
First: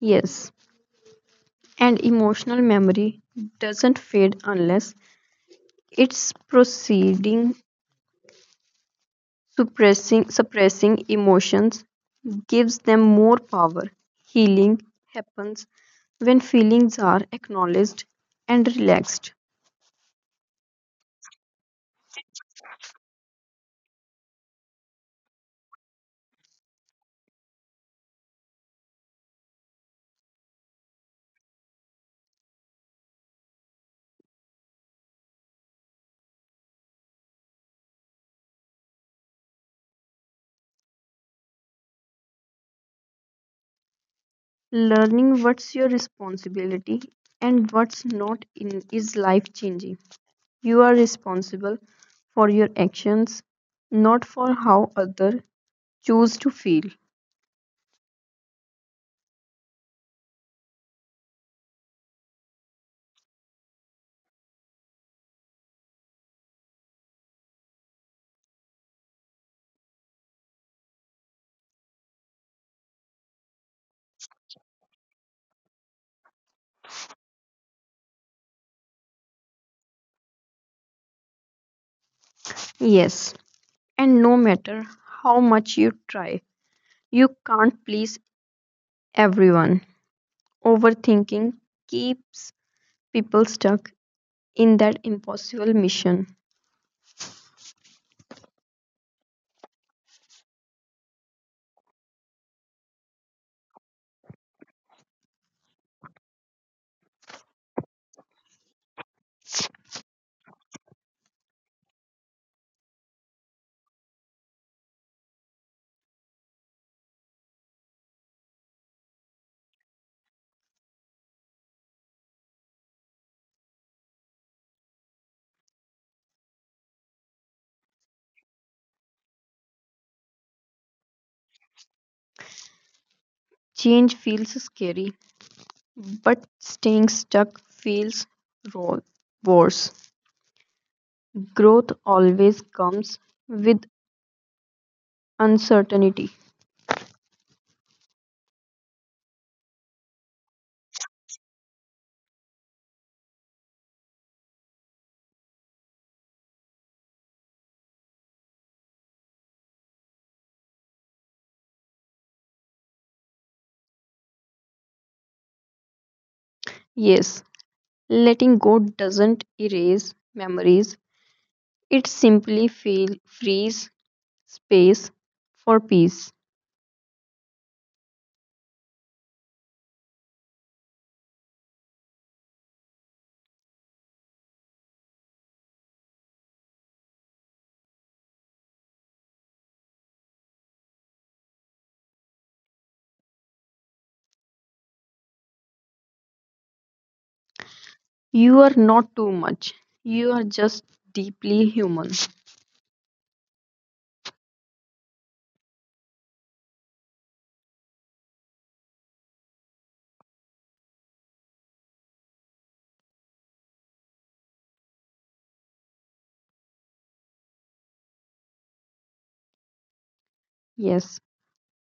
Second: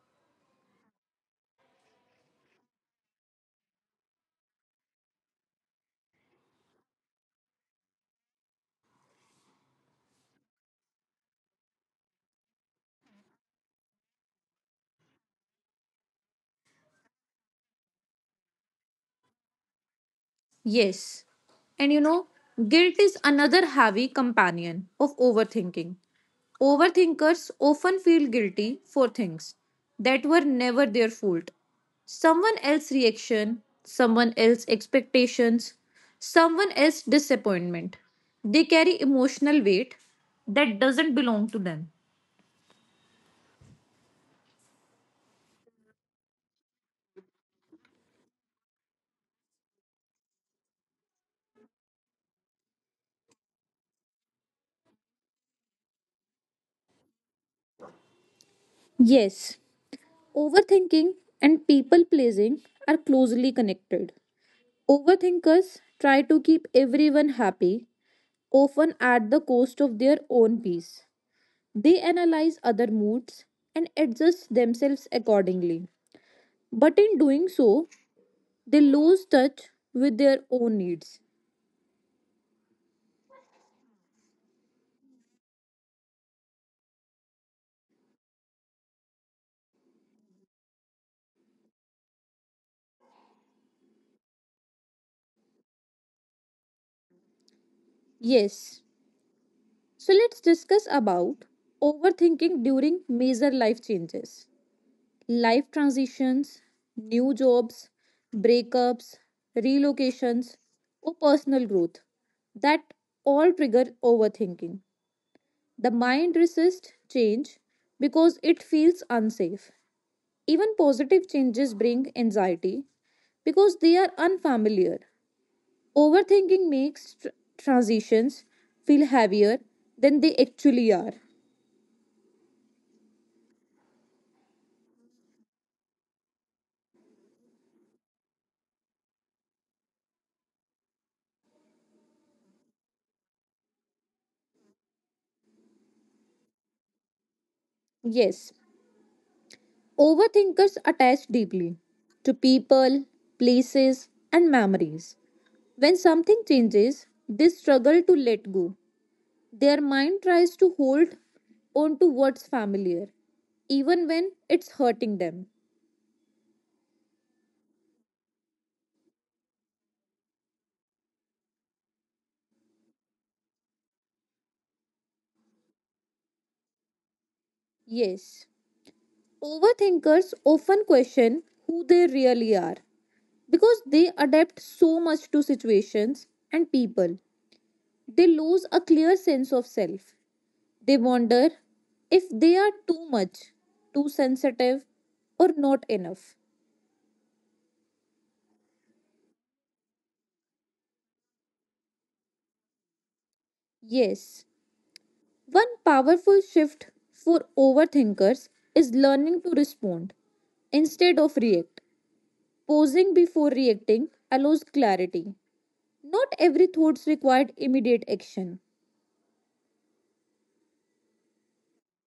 B: Yes, and emotional memory doesn't fade unless it's proceeding suppressing emotions gives them more power. Healing happens when feelings are acknowledged and relaxed.
A: Yes, and you know, guilt is another heavy companion of overthinking. Overthinkers often feel guilty for things that were never their fault. Someone else's reaction, someone else's expectations, someone else's disappointment. They carry emotional weight that doesn't belong to them.
B: Learning what's your responsibility and what's not in is life changing. You are responsible for your actions, not for how others choose to feel.
A: Yes, overthinking and people pleasing are closely connected. Overthinkers try to keep everyone happy, often at the cost of their own peace. They analyze other moods and adjust themselves accordingly. But in doing so, they lose touch with their own needs.
B: Yes, and no matter how much you try, you can't please everyone. Overthinking keeps people stuck in that impossible mission.
A: Yes. So let's discuss about overthinking during major life changes. Life transitions, new jobs, breakups, relocations, or personal growth that all trigger overthinking. The mind resists change because it feels unsafe. Even positive changes bring anxiety because they are unfamiliar. Overthinking makes transitions feel heavier than they actually are.
B: Change feels scary, but staying stuck feels ro- worse. Growth always comes with uncertainty.
A: Yes, overthinkers attach deeply to people, places, and memories. When something changes, they struggle to let go. Their mind tries to hold on to what's familiar, even when it's hurting them.
B: Yes, letting go doesn't erase memories, it simply frees space for peace.
A: Yes, overthinkers often question who they really are because they adapt so much to situations and people. They lose a clear sense of self. They wonder if they are too much, too sensitive, or not enough.
B: You are not too much, you are just deeply human.
A: Yes, one powerful shift for overthinkers is learning to respond instead of react. Posing before reacting allows clarity. Not every thought required immediate action.
B: Yes,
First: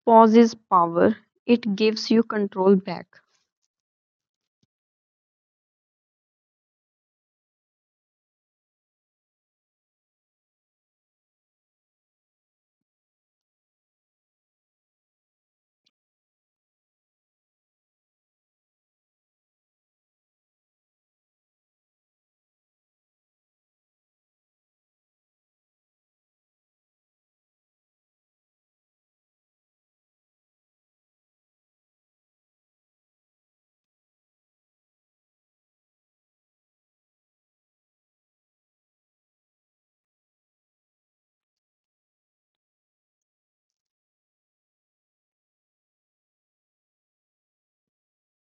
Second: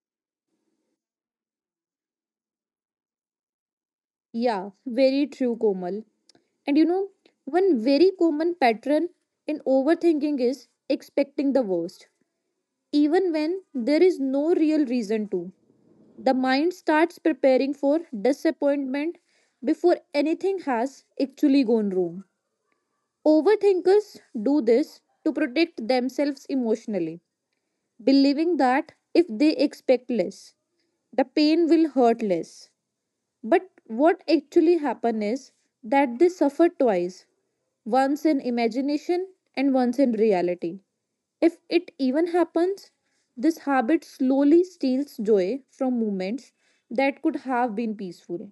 B: pause is power, it gives you control back.
A: Yeah, very true, Komal. And you know, one very common pattern in overthinking is expecting the worst, even when there is no real reason to. The mind starts preparing for disappointment before anything has actually gone wrong. Overthinkers do this to protect themselves emotionally, believing that if they expect less, the pain will hurt less. But what actually happened is that they suffered twice, once in imagination and once in reality. If it even happens, this habit slowly steals joy from moments that could have been peaceful.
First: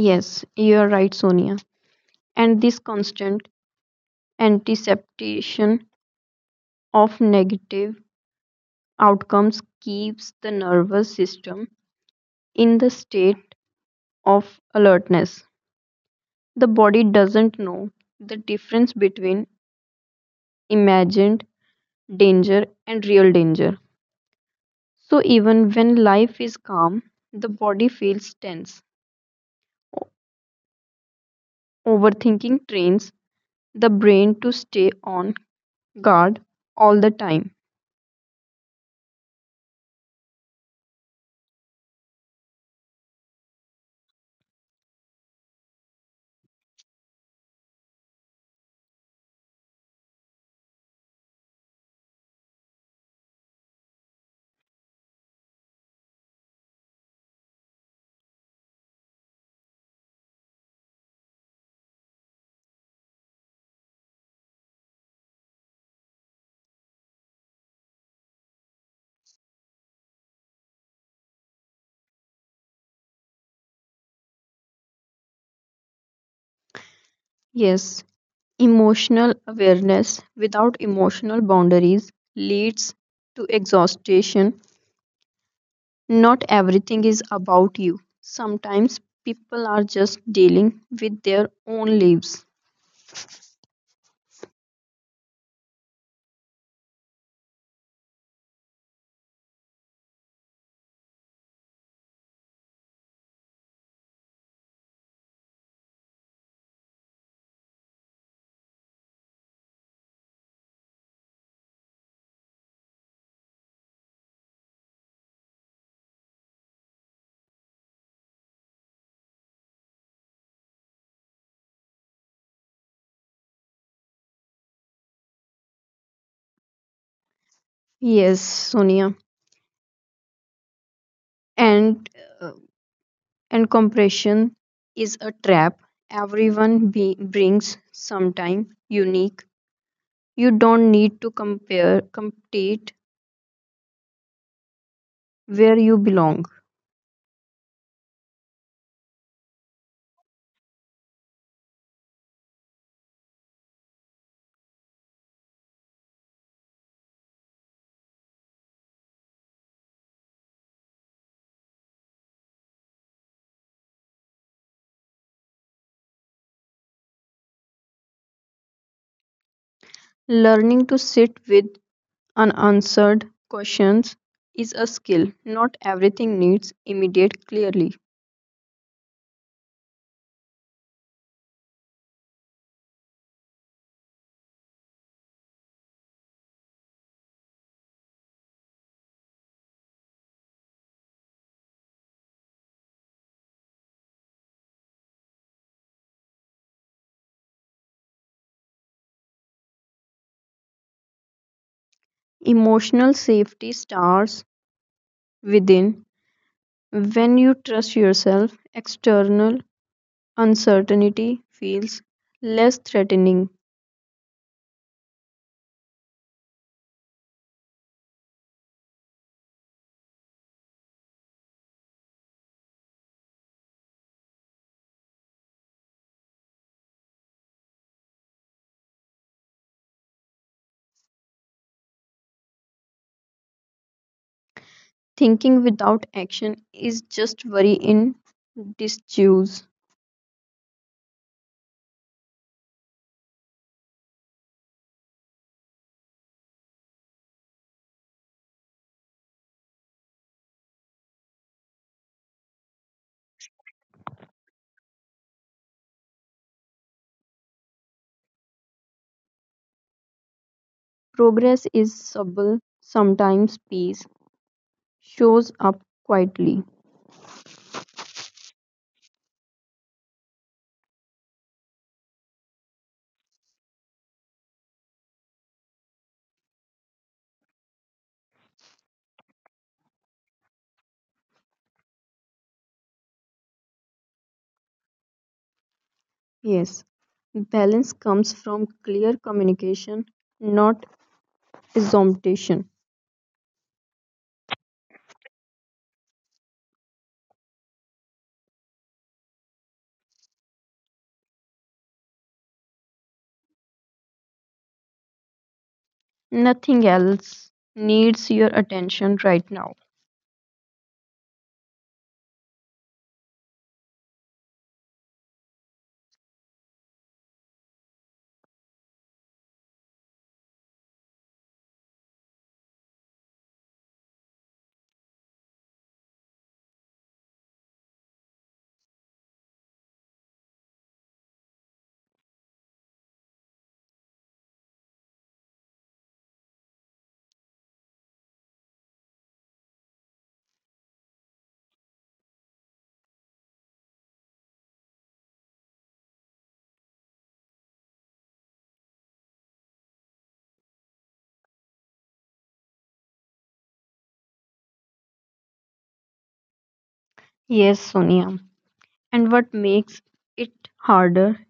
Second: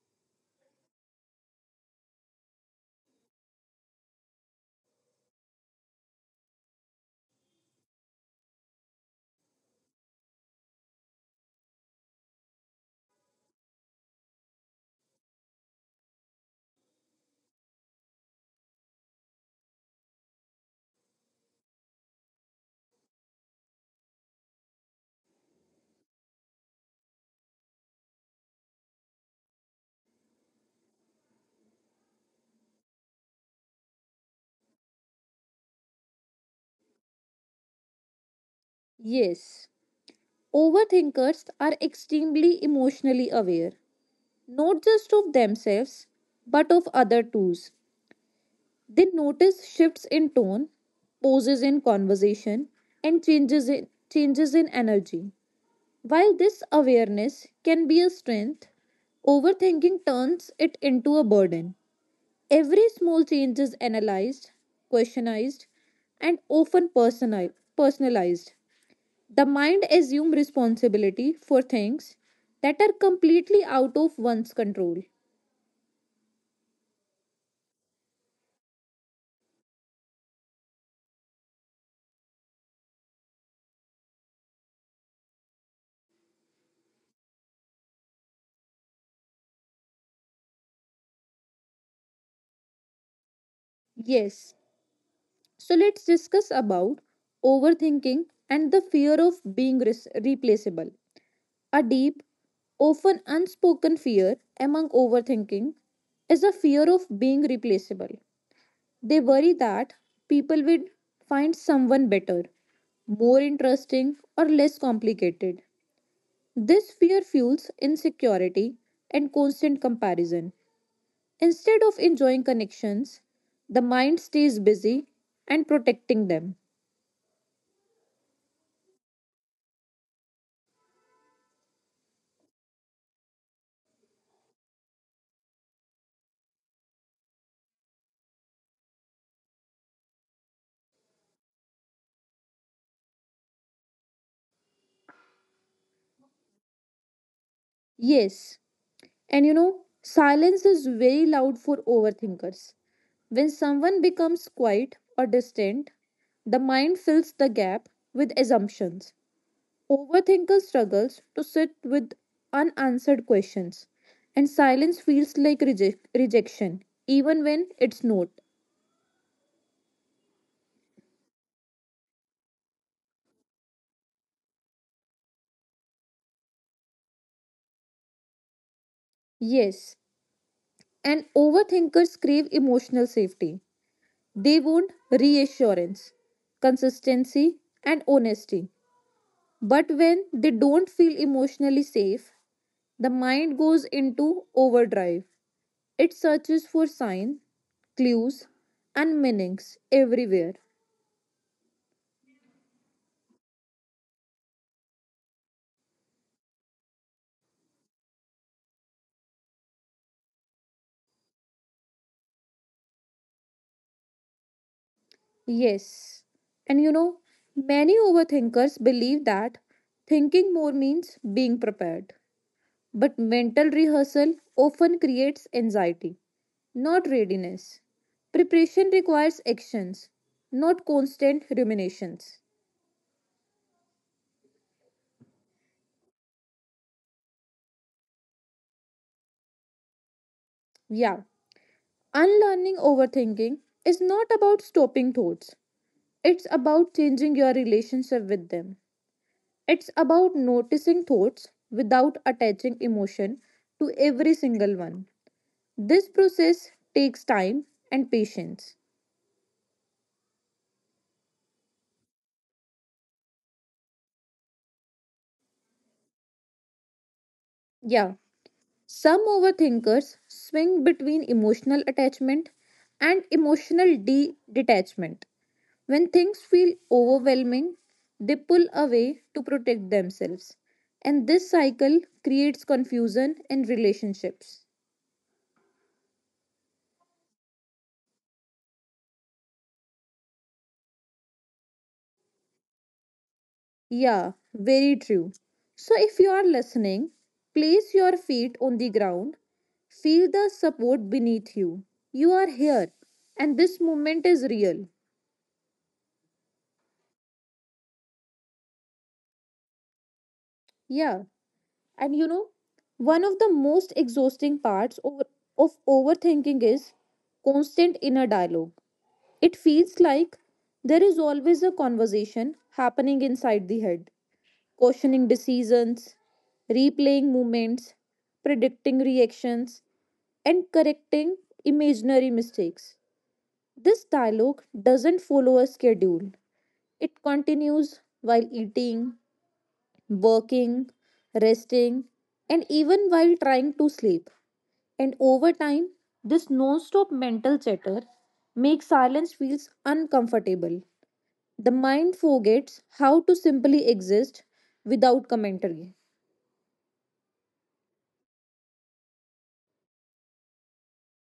B: Yes, you are right, Sonia. And this constant anticipation of negative outcomes keeps the nervous system in the state of alertness. The body doesn't know the difference between imagined danger and real danger. So, even when life is calm, the body feels tense. O- Overthinking trains the brain to stay on guard all the time.
A: Yes, overthinkers are extremely emotionally aware, not just of themselves, but of other too. They notice shifts in tone, pauses in conversation, and changes in energy. While this awareness can be a strength, overthinking turns it into a burden. Every small change is analyzed, questionized, and often personalized. The mind assumes responsibility for things that are completely out of one's control.
B: Yes, emotional awareness without emotional boundaries leads to exhaustion. Not everything is about you. Sometimes people are just dealing with their own lives.
A: Yes, so let's discuss about overthinking and the fear of being replaceable. A deep, often unspoken fear among overthinking is a fear of being replaceable. They worry that people will find someone better, more interesting, or less complicated. This fear fuels insecurity and constant comparison. Instead of enjoying connections, the mind stays busy and protecting them.
B: Yes, Sonia. And uh, and compression is a trap. Everyone brings sometime unique. You don't need to compare, compete where you belong.
A: Yes, and you know, silence is very loud for overthinkers. When someone becomes quiet or distant, the mind fills the gap with assumptions. Overthinker struggles to sit with unanswered questions, and silence feels like rejection, even when it's not.
B: Learning to sit with unanswered questions is a skill. Not everything needs immediate clearly.
A: Yes, and overthinkers crave emotional safety. They want reassurance, consistency, and honesty. But when they don't feel emotionally safe, the mind goes into overdrive. It searches for signs, clues, and meanings everywhere.
B: Emotional safety starts within. When you trust yourself, external uncertainty feels less threatening.
A: Yes. And you know, many overthinkers believe that thinking more means being prepared. But mental rehearsal often creates anxiety, not readiness. Preparation requires actions, not constant ruminations.
B: Thinking without action is just worry in disuse.
A: Yeah. Unlearning overthinking is not about stopping thoughts. It's about changing your relationship with them. It's about noticing thoughts without attaching emotion to every single one. This process takes time and patience.
B: Progress is subtle, sometimes peace shows up quietly.
A: Yeah, some overthinkers swing between emotional attachment and emotional detachment. When things feel overwhelming, they pull away to protect themselves. And this cycle creates confusion in relationships.
B: Yes, balance comes from clear communication, not assumption.
A: Yeah, very true. So, if you are listening, place your feet on the ground, feel the support beneath you. You are here, and this moment is real.
B: Nothing else needs your attention right now.
A: Yeah, and you know, one of the most exhausting parts of overthinking is constant inner dialogue. It feels like there is always a conversation happening inside the head, questioning decisions, replaying movements, predicting reactions, and correcting imaginary mistakes. This dialogue doesn't follow a schedule, it continues while eating, working, resting, and even while trying to sleep. And over time, this non stop mental chatter makes silence feels uncomfortable. The mind forgets how to simply exist without commentary.
B: Yes, Sonia. And what makes it harder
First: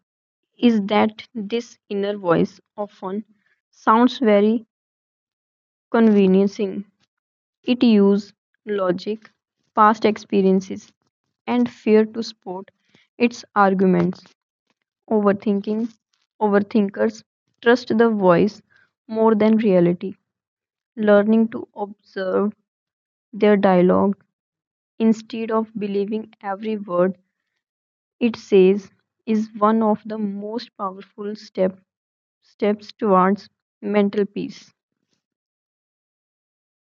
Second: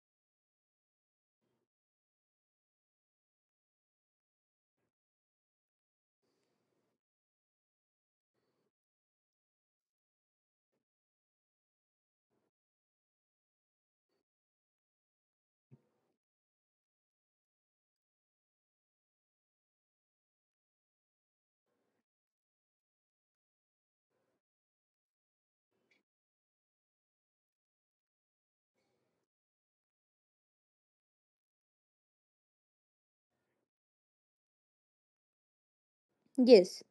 B: is that this inner voice often sounds very convincing. It uses logic, past experiences, and fear to support its arguments. Overthinking, Overthinkers trust the voice more than reality, learning to observe their dialogue instead of believing every word it says is one of the most powerful steps towards mental peace.
A: Yes,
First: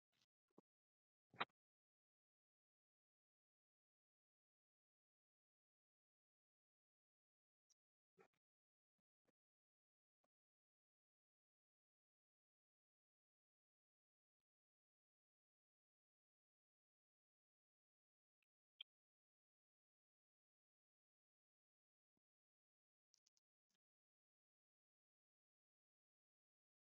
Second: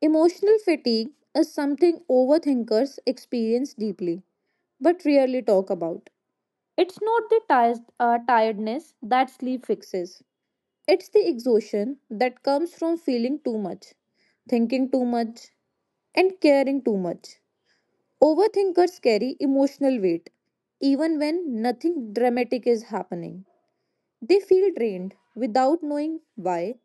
A: emotional fatigue is something overthinkers experience deeply but rarely talk about. It's not the tiredness that sleep fixes, it's the exhaustion that comes from feeling too much, thinking too much, and caring too much. Overthinkers carry emotional weight even when nothing dramatic is happening. They feel drained without knowing why,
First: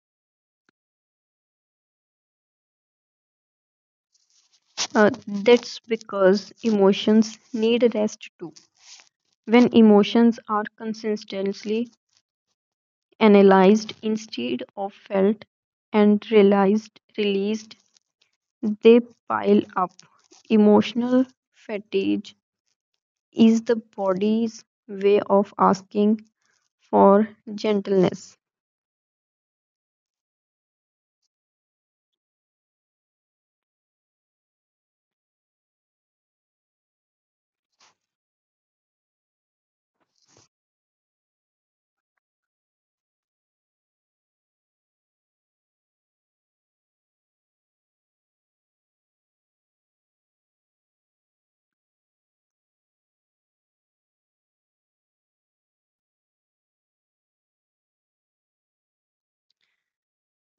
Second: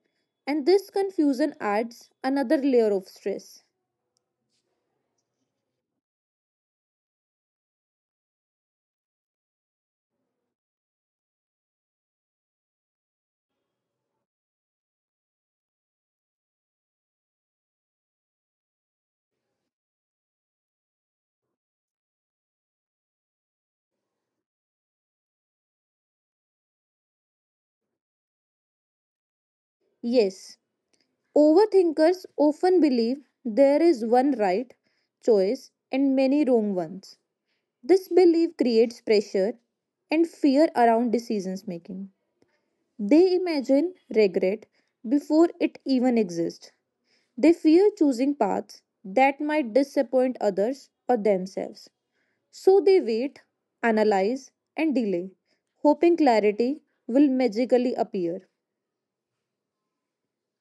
A: and this confusion adds another layer of stress.
B: That's because emotions need rest too. When emotions are consistently analyzed instead of felt and released, they pile up. Emotional fatigue is the body's way of asking for gentleness.
A: Yes, overthinkers often believe there is one right choice and many wrong ones. This belief creates pressure and fear around decisions making. They imagine regret before it even exists. They fear choosing paths that might disappoint others or themselves. So they wait, analyze, and delay, hoping clarity will magically appear.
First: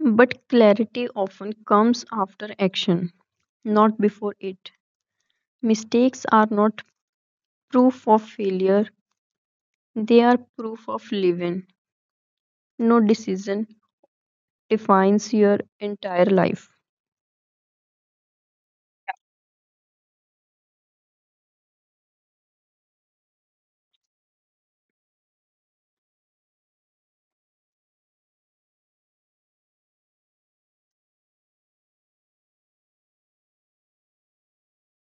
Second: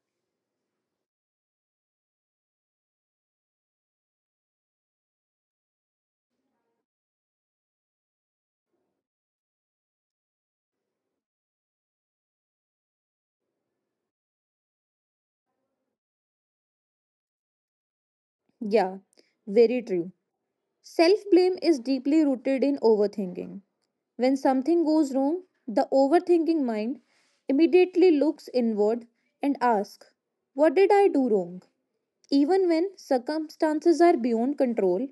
B: But clarity often comes after action, not before it. Mistakes are not proof of failure. They are proof of living. No decision defines your entire life.
A: Yeah, very true. Self blame is deeply rooted in overthinking. When something goes wrong, the overthinking mind immediately looks inward and asks, "What did I do wrong?" Even when circumstances are beyond control,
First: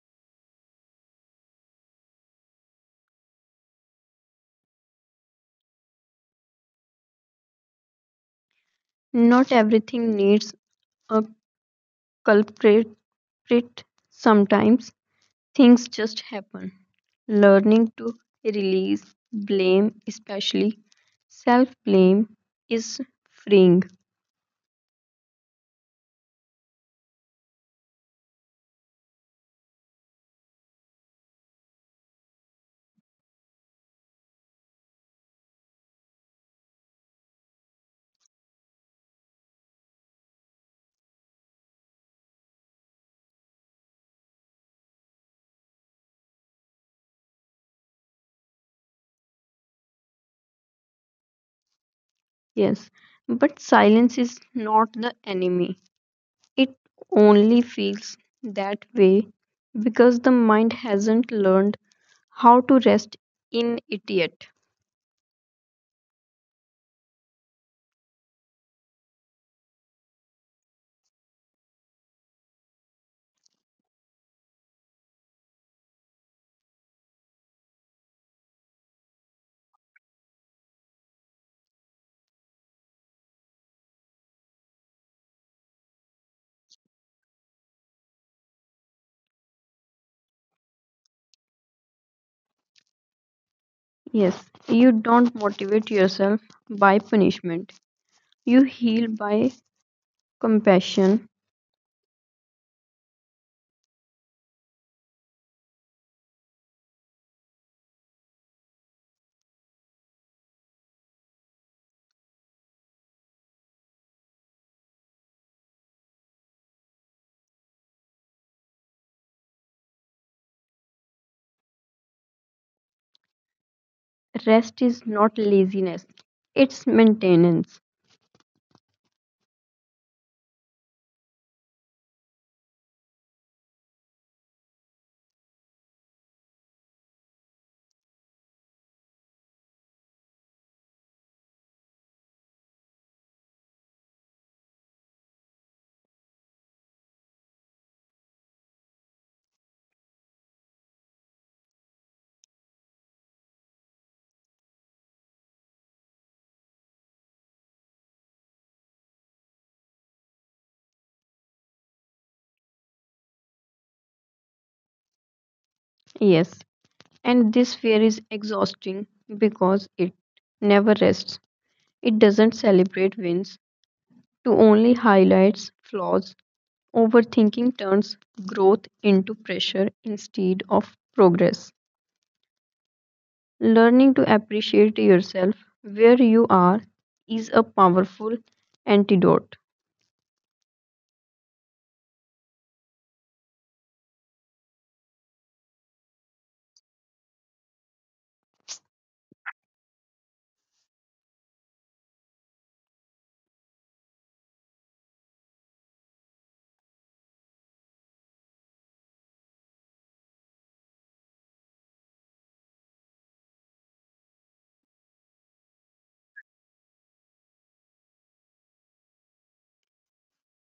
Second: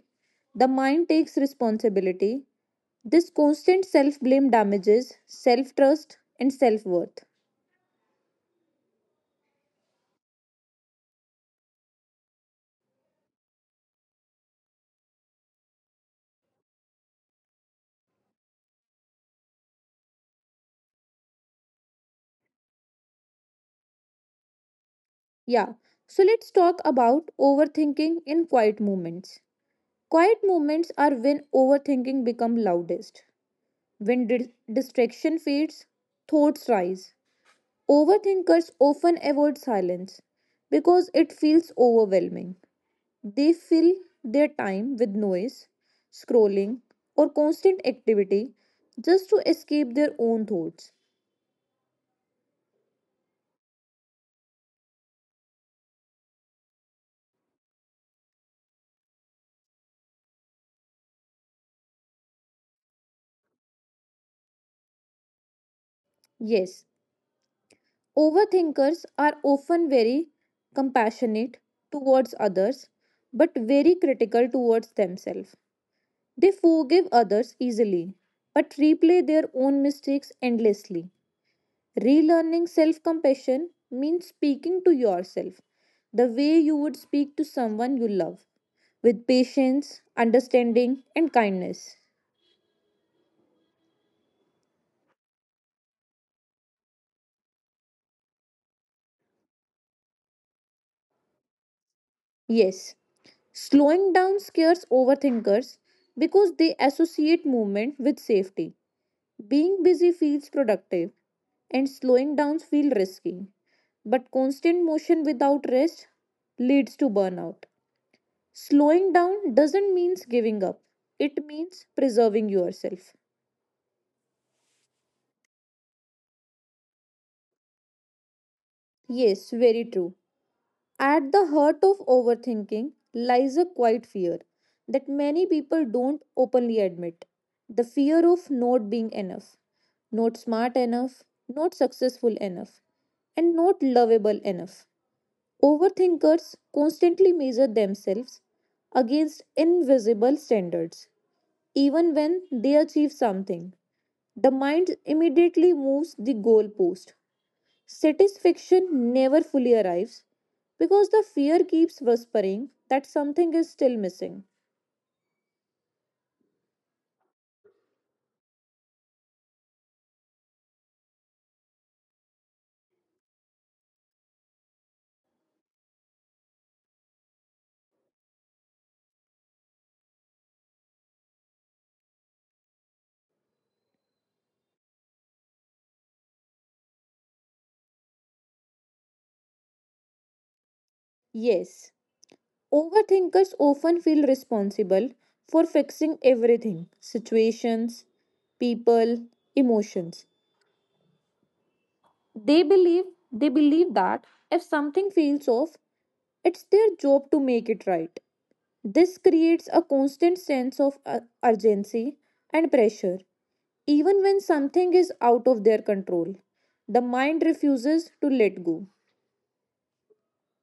A: the mind takes responsibility. This constant self blame damages self trust and self worth.
B: Not everything needs a culprit. Sometimes things just happen. Learning to release blame, especially self blame, is freeing.
A: Yeah. So let's talk about overthinking in quiet moments. Quiet moments are when overthinking become loudest. When distraction fades, thoughts rise. Overthinkers often avoid silence because it feels overwhelming. They fill their time with noise, scrolling, or constant activity just to escape their own thoughts.
B: Yes, but silence is not the enemy. It only feels that way because the mind hasn't learned how to rest in idiot.
A: Yes, overthinkers are often very compassionate towards others but very critical towards themselves. They forgive others easily but replay their own mistakes endlessly. Relearning self compassion means speaking to yourself the way you would speak to someone you love, with patience, understanding, and kindness.
B: Yes, you don't motivate yourself by punishment. You heal by compassion.
A: Yes, slowing down scares overthinkers because they associate movement with safety. Being busy feels productive and slowing down feels risky. But constant motion without rest leads to burnout. Slowing down doesn't mean giving up, it means preserving yourself.
B: Rest is not laziness, it's maintenance.
A: Yes, very true. At the heart of overthinking lies a quiet fear that many people don't openly admit, the fear of not being enough, not smart enough, not successful enough, and not lovable enough. Overthinkers constantly measure themselves against invisible standards. Even when they achieve something, the mind immediately moves the goalpost. Satisfaction never fully arrives because the fear keeps whispering that something is still missing.
B: Yes, and this fear is exhausting because it never rests. It doesn't celebrate wins, to only highlights flaws. Overthinking turns growth into pressure instead of progress. Learning to appreciate yourself where you are is a powerful antidote.
A: Yes, overthinkers often feel responsible for fixing everything, situations, people, emotions. They believe they believe that if something feels off, it's their job to make it right. This creates a constant sense of urgency and pressure, even when something is out of their control. The mind refuses to let go.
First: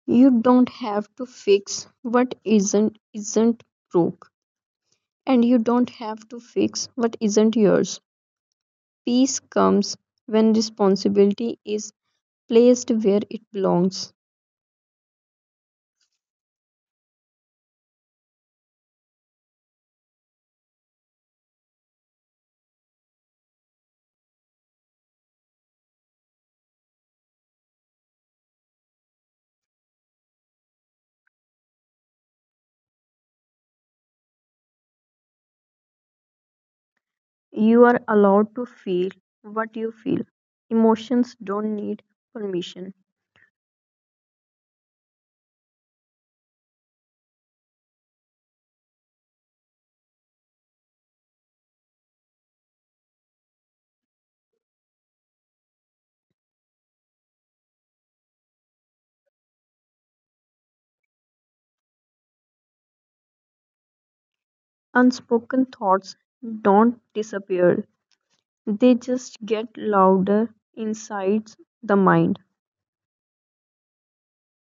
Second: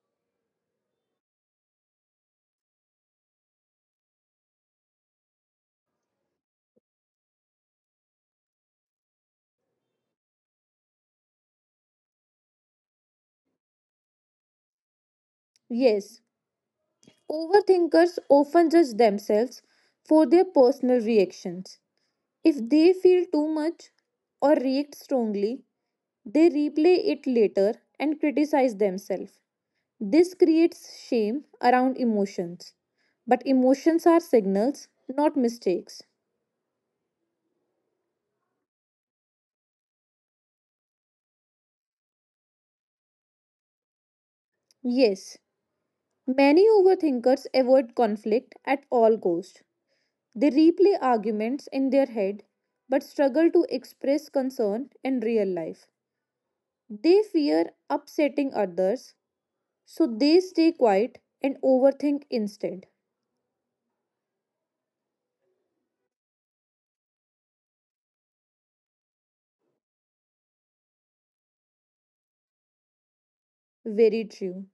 B: You don't have to fix what isn't broke and you don't have to fix what isn't yours. Peace comes when responsibility is placed where it belongs.
A: Yes, overthinkers often judge themselves for their personal reactions. If they feel too much or react strongly, they replay it later and criticize themselves. This creates shame around emotions. But emotions are signals, not mistakes.
B: You are allowed to feel what you feel. Emotions don't need permission.
A: Yes, many overthinkers avoid conflict at all costs. They replay arguments in their head but struggle to express concern in real life. They fear upsetting others, so they stay quiet and overthink instead.
B: Unspoken thoughts don't disappear. They just get louder inside the mind.
A: Very true.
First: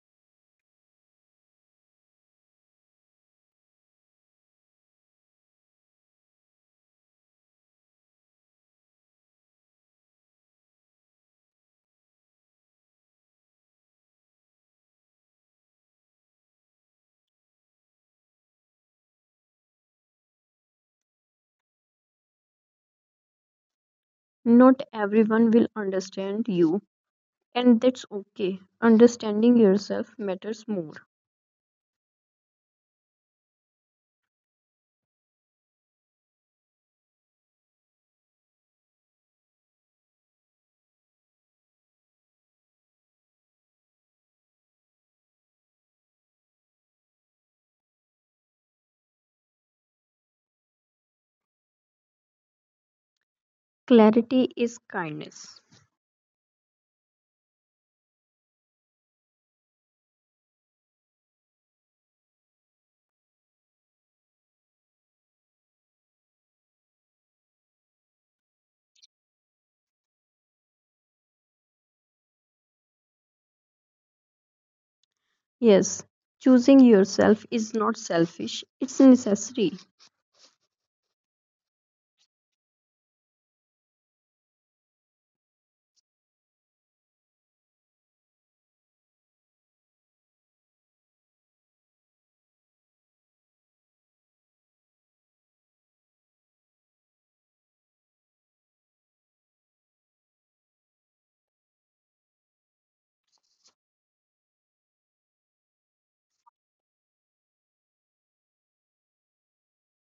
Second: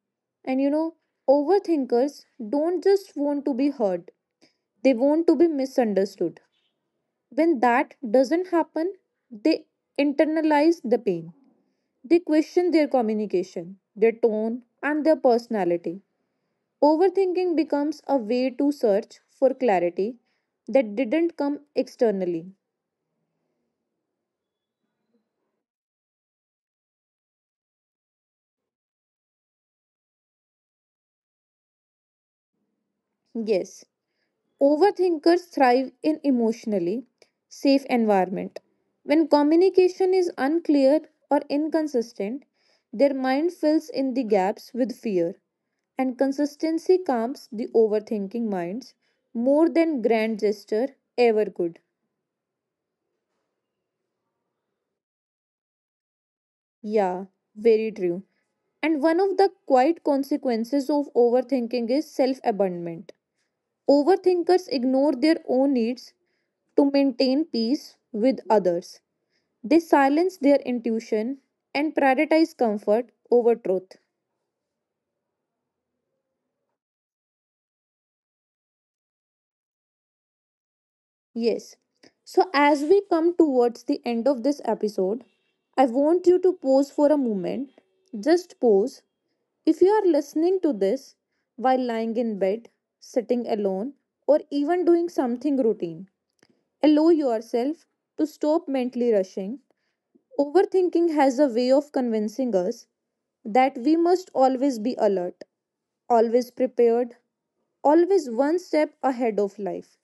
A: And you know, overthinkers don't just want to be heard, they want to be misunderstood. When that doesn't happen, they internalize the pain. They question their communication, their tone, and their personality. Overthinking becomes a way to search for clarity that didn't come externally.
B: Not everyone will understand you, and that's okay. Understanding yourself matters more.
A: Yes, overthinkers thrive in emotionally safe environment. When communication is unclear or inconsistent, their mind fills in the gaps with fear. And consistency calms the overthinking minds more than grand gesture ever could.
B: Clarity is kindness.
A: Yeah, very true. And one of the quiet consequences of overthinking is self abandonment. Overthinkers ignore their own needs to maintain peace with others. They silence their intuition and prioritize comfort over truth.
B: Yes, choosing yourself is not selfish, it's necessary.
A: Yes. So, as we come towards the end of this episode, I want you to pause for a moment. Just pause. If you are listening to this while lying in bed, sitting alone, or even doing something routine, allow yourself to stop mentally rushing. Overthinking has a way of convincing us that we must always be alert, always prepared, always one step ahead of life.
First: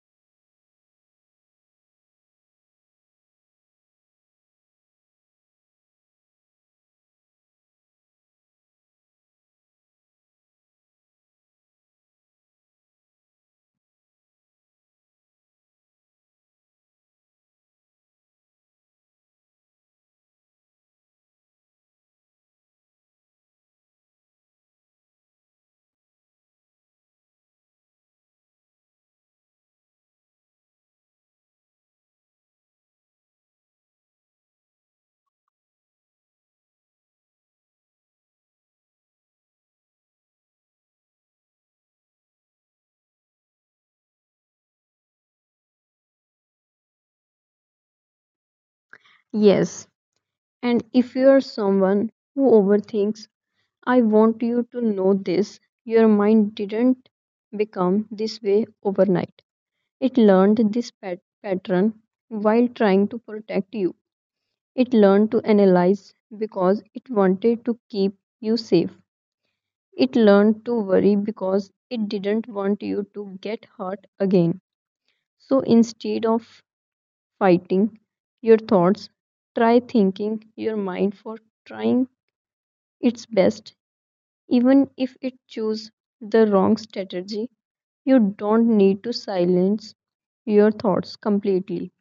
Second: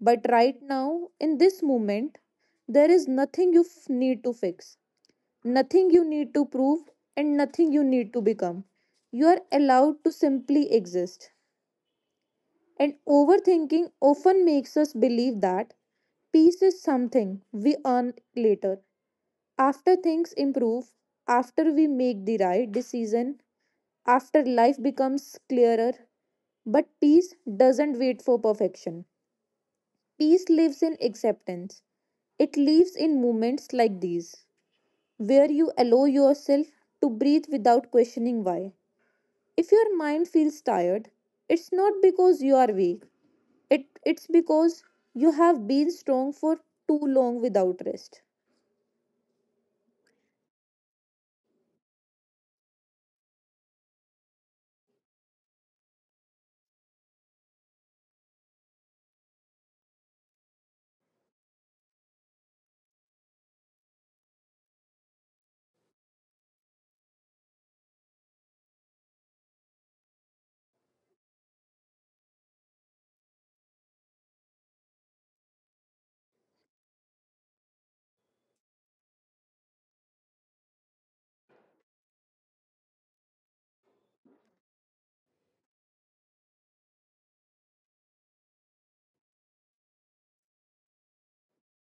A: But right now, in this moment, there is nothing you need to fix, nothing you need to prove, and nothing you need to become. You are allowed to simply exist. And overthinking often makes us believe that peace is something we earn later, after things improve, after we make the right decision, after life becomes clearer. But peace doesn't wait for perfection. Peace lives in acceptance. It lives in moments like these, where you allow yourself to breathe without questioning why. If your mind feels tired, it's not because you are weak. It's because you have been strong for too long without rest.
B: Yes, and if you are someone who overthinks, I want you to know this, your mind didn't become this way overnight. It learned this pattern while trying to protect you. It learned to analyze because it wanted to keep you safe. It learned to worry because it didn't want you to get hurt again. So instead of fighting your thoughts, try thanking your mind for trying its best. Even if it chooses the wrong strategy, you don't need to silence your thoughts completely.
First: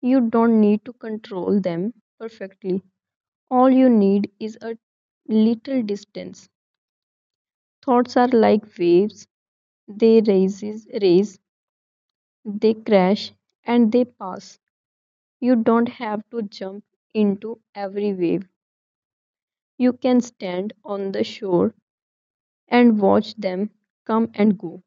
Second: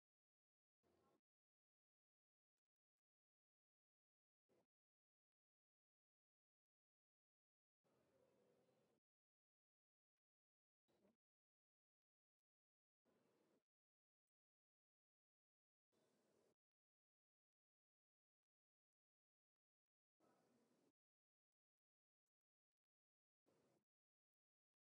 B: You don't need to control them perfectly. All you need is a little distance. Thoughts are like waves. They raise, they crash, and they pass. You don't have to jump into every wave. You can stand on the shore and watch them come and go.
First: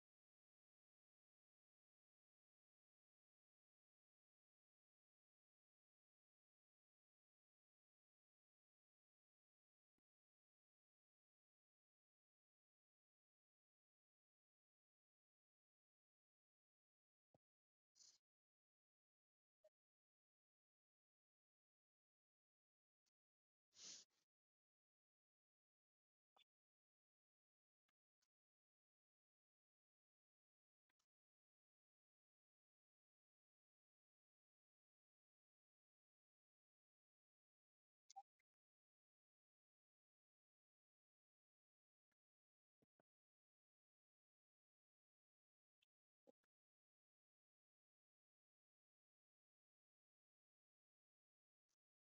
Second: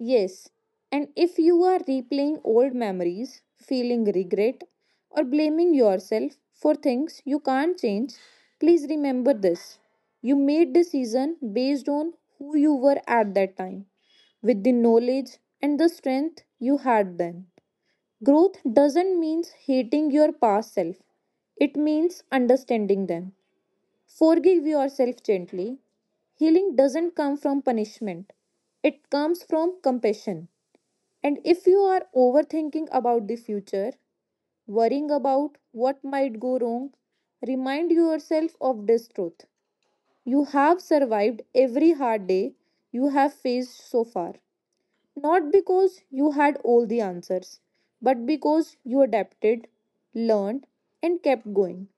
A: Yes, and if you are replaying old memories, feeling regret, or blaming yourself for things you can't change, please remember this. You made decision based on who you were at that time, with the knowledge and the strength you had then. Growth doesn't mean hating your past self. It means understanding them. Forgive yourself gently. Healing doesn't come from punishment. It comes from compassion. And if you are overthinking about the future, worrying about what might go wrong, remind yourself of this truth. You have survived every hard day you have faced so far. Not because you had all the answers, but because you adapted, learned, and kept going.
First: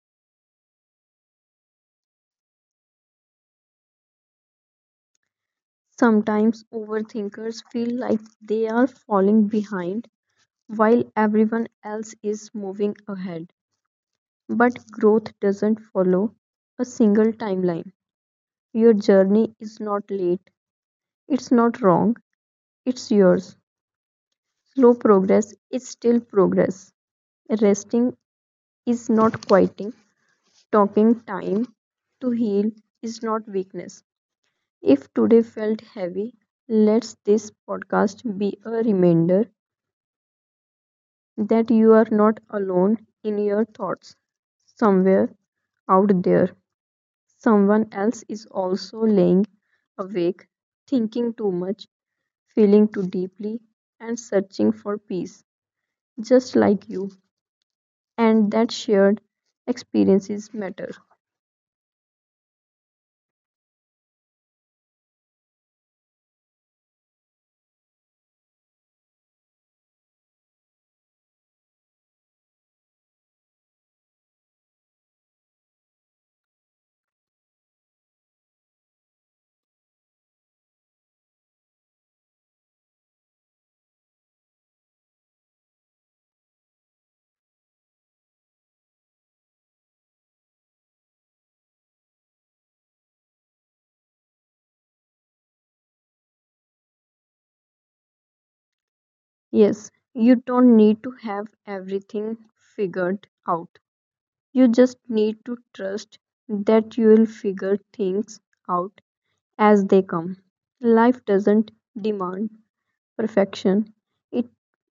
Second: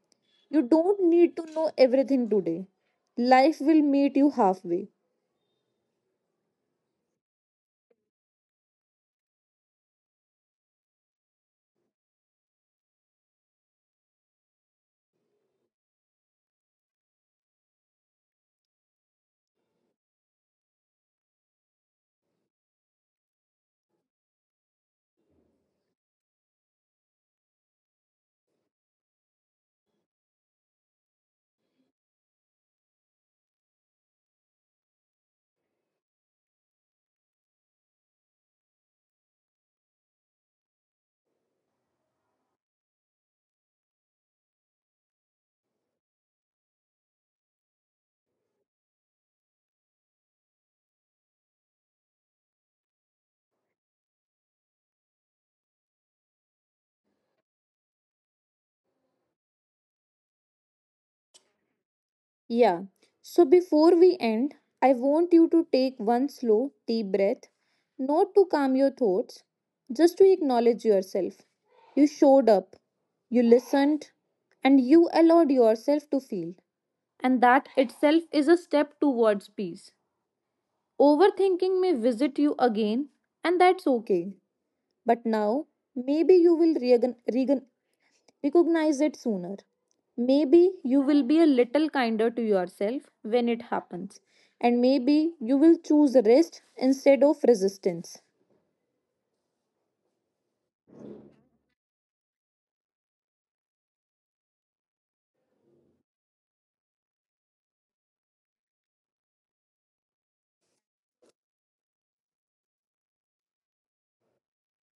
A: You don't need to know everything today. Life will meet you halfway.
B: Sometimes overthinkers feel like they are falling behind while everyone else is moving ahead. But growth doesn't follow a single timeline. Your journey is not late, it's not wrong, it's yours. Slow progress is still progress. Resting is not quieting, talking time to heal is not weakness. If today felt heavy, let this podcast be a reminder that you are not alone in your thoughts. Somewhere out there, someone else is also laying awake, thinking too much, feeling too deeply, and searching for peace, just like you. And that shared experiences matter.
A: Yeah. So before we end, I want you to take one slow, deep breath, not to calm your thoughts, just to acknowledge yourself. You showed up, you listened, and you allowed yourself to feel. And that itself is a step towards peace. Overthinking may visit you again, and that's okay. But now, maybe you will recognize it sooner. Maybe you will be a little kinder to yourself when it happens, and maybe you will choose rest instead of resistance.
B: Yes, you don't need to have everything figured out. You just need to trust that you will figure things out as they come. Life doesn't demand perfection, it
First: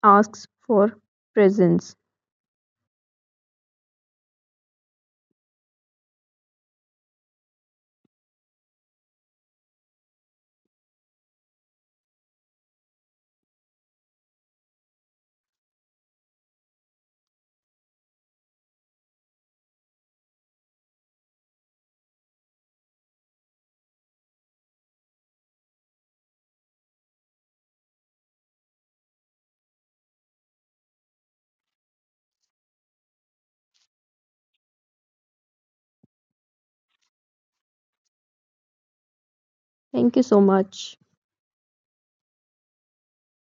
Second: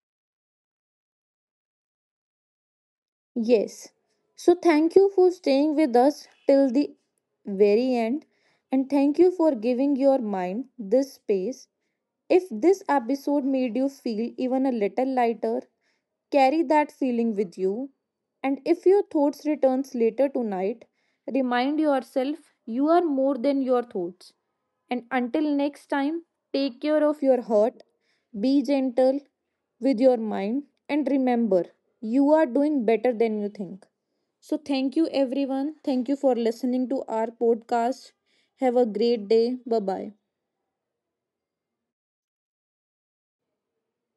B: asks for presence.
A: Yes. So, thank you for staying with us till the very end, and thank you for giving your mind this space. If this episode made you feel even a little lighter, carry that feeling with you. And if your thoughts returns later tonight, remind yourself you are more than your thoughts. And until next time, take care of your heart, be gentle with your mind, and remember, you are doing better than you think. So, thank you everyone. Thank you for listening to our podcast. Have a great day. Bye bye.
B: Thank you so much.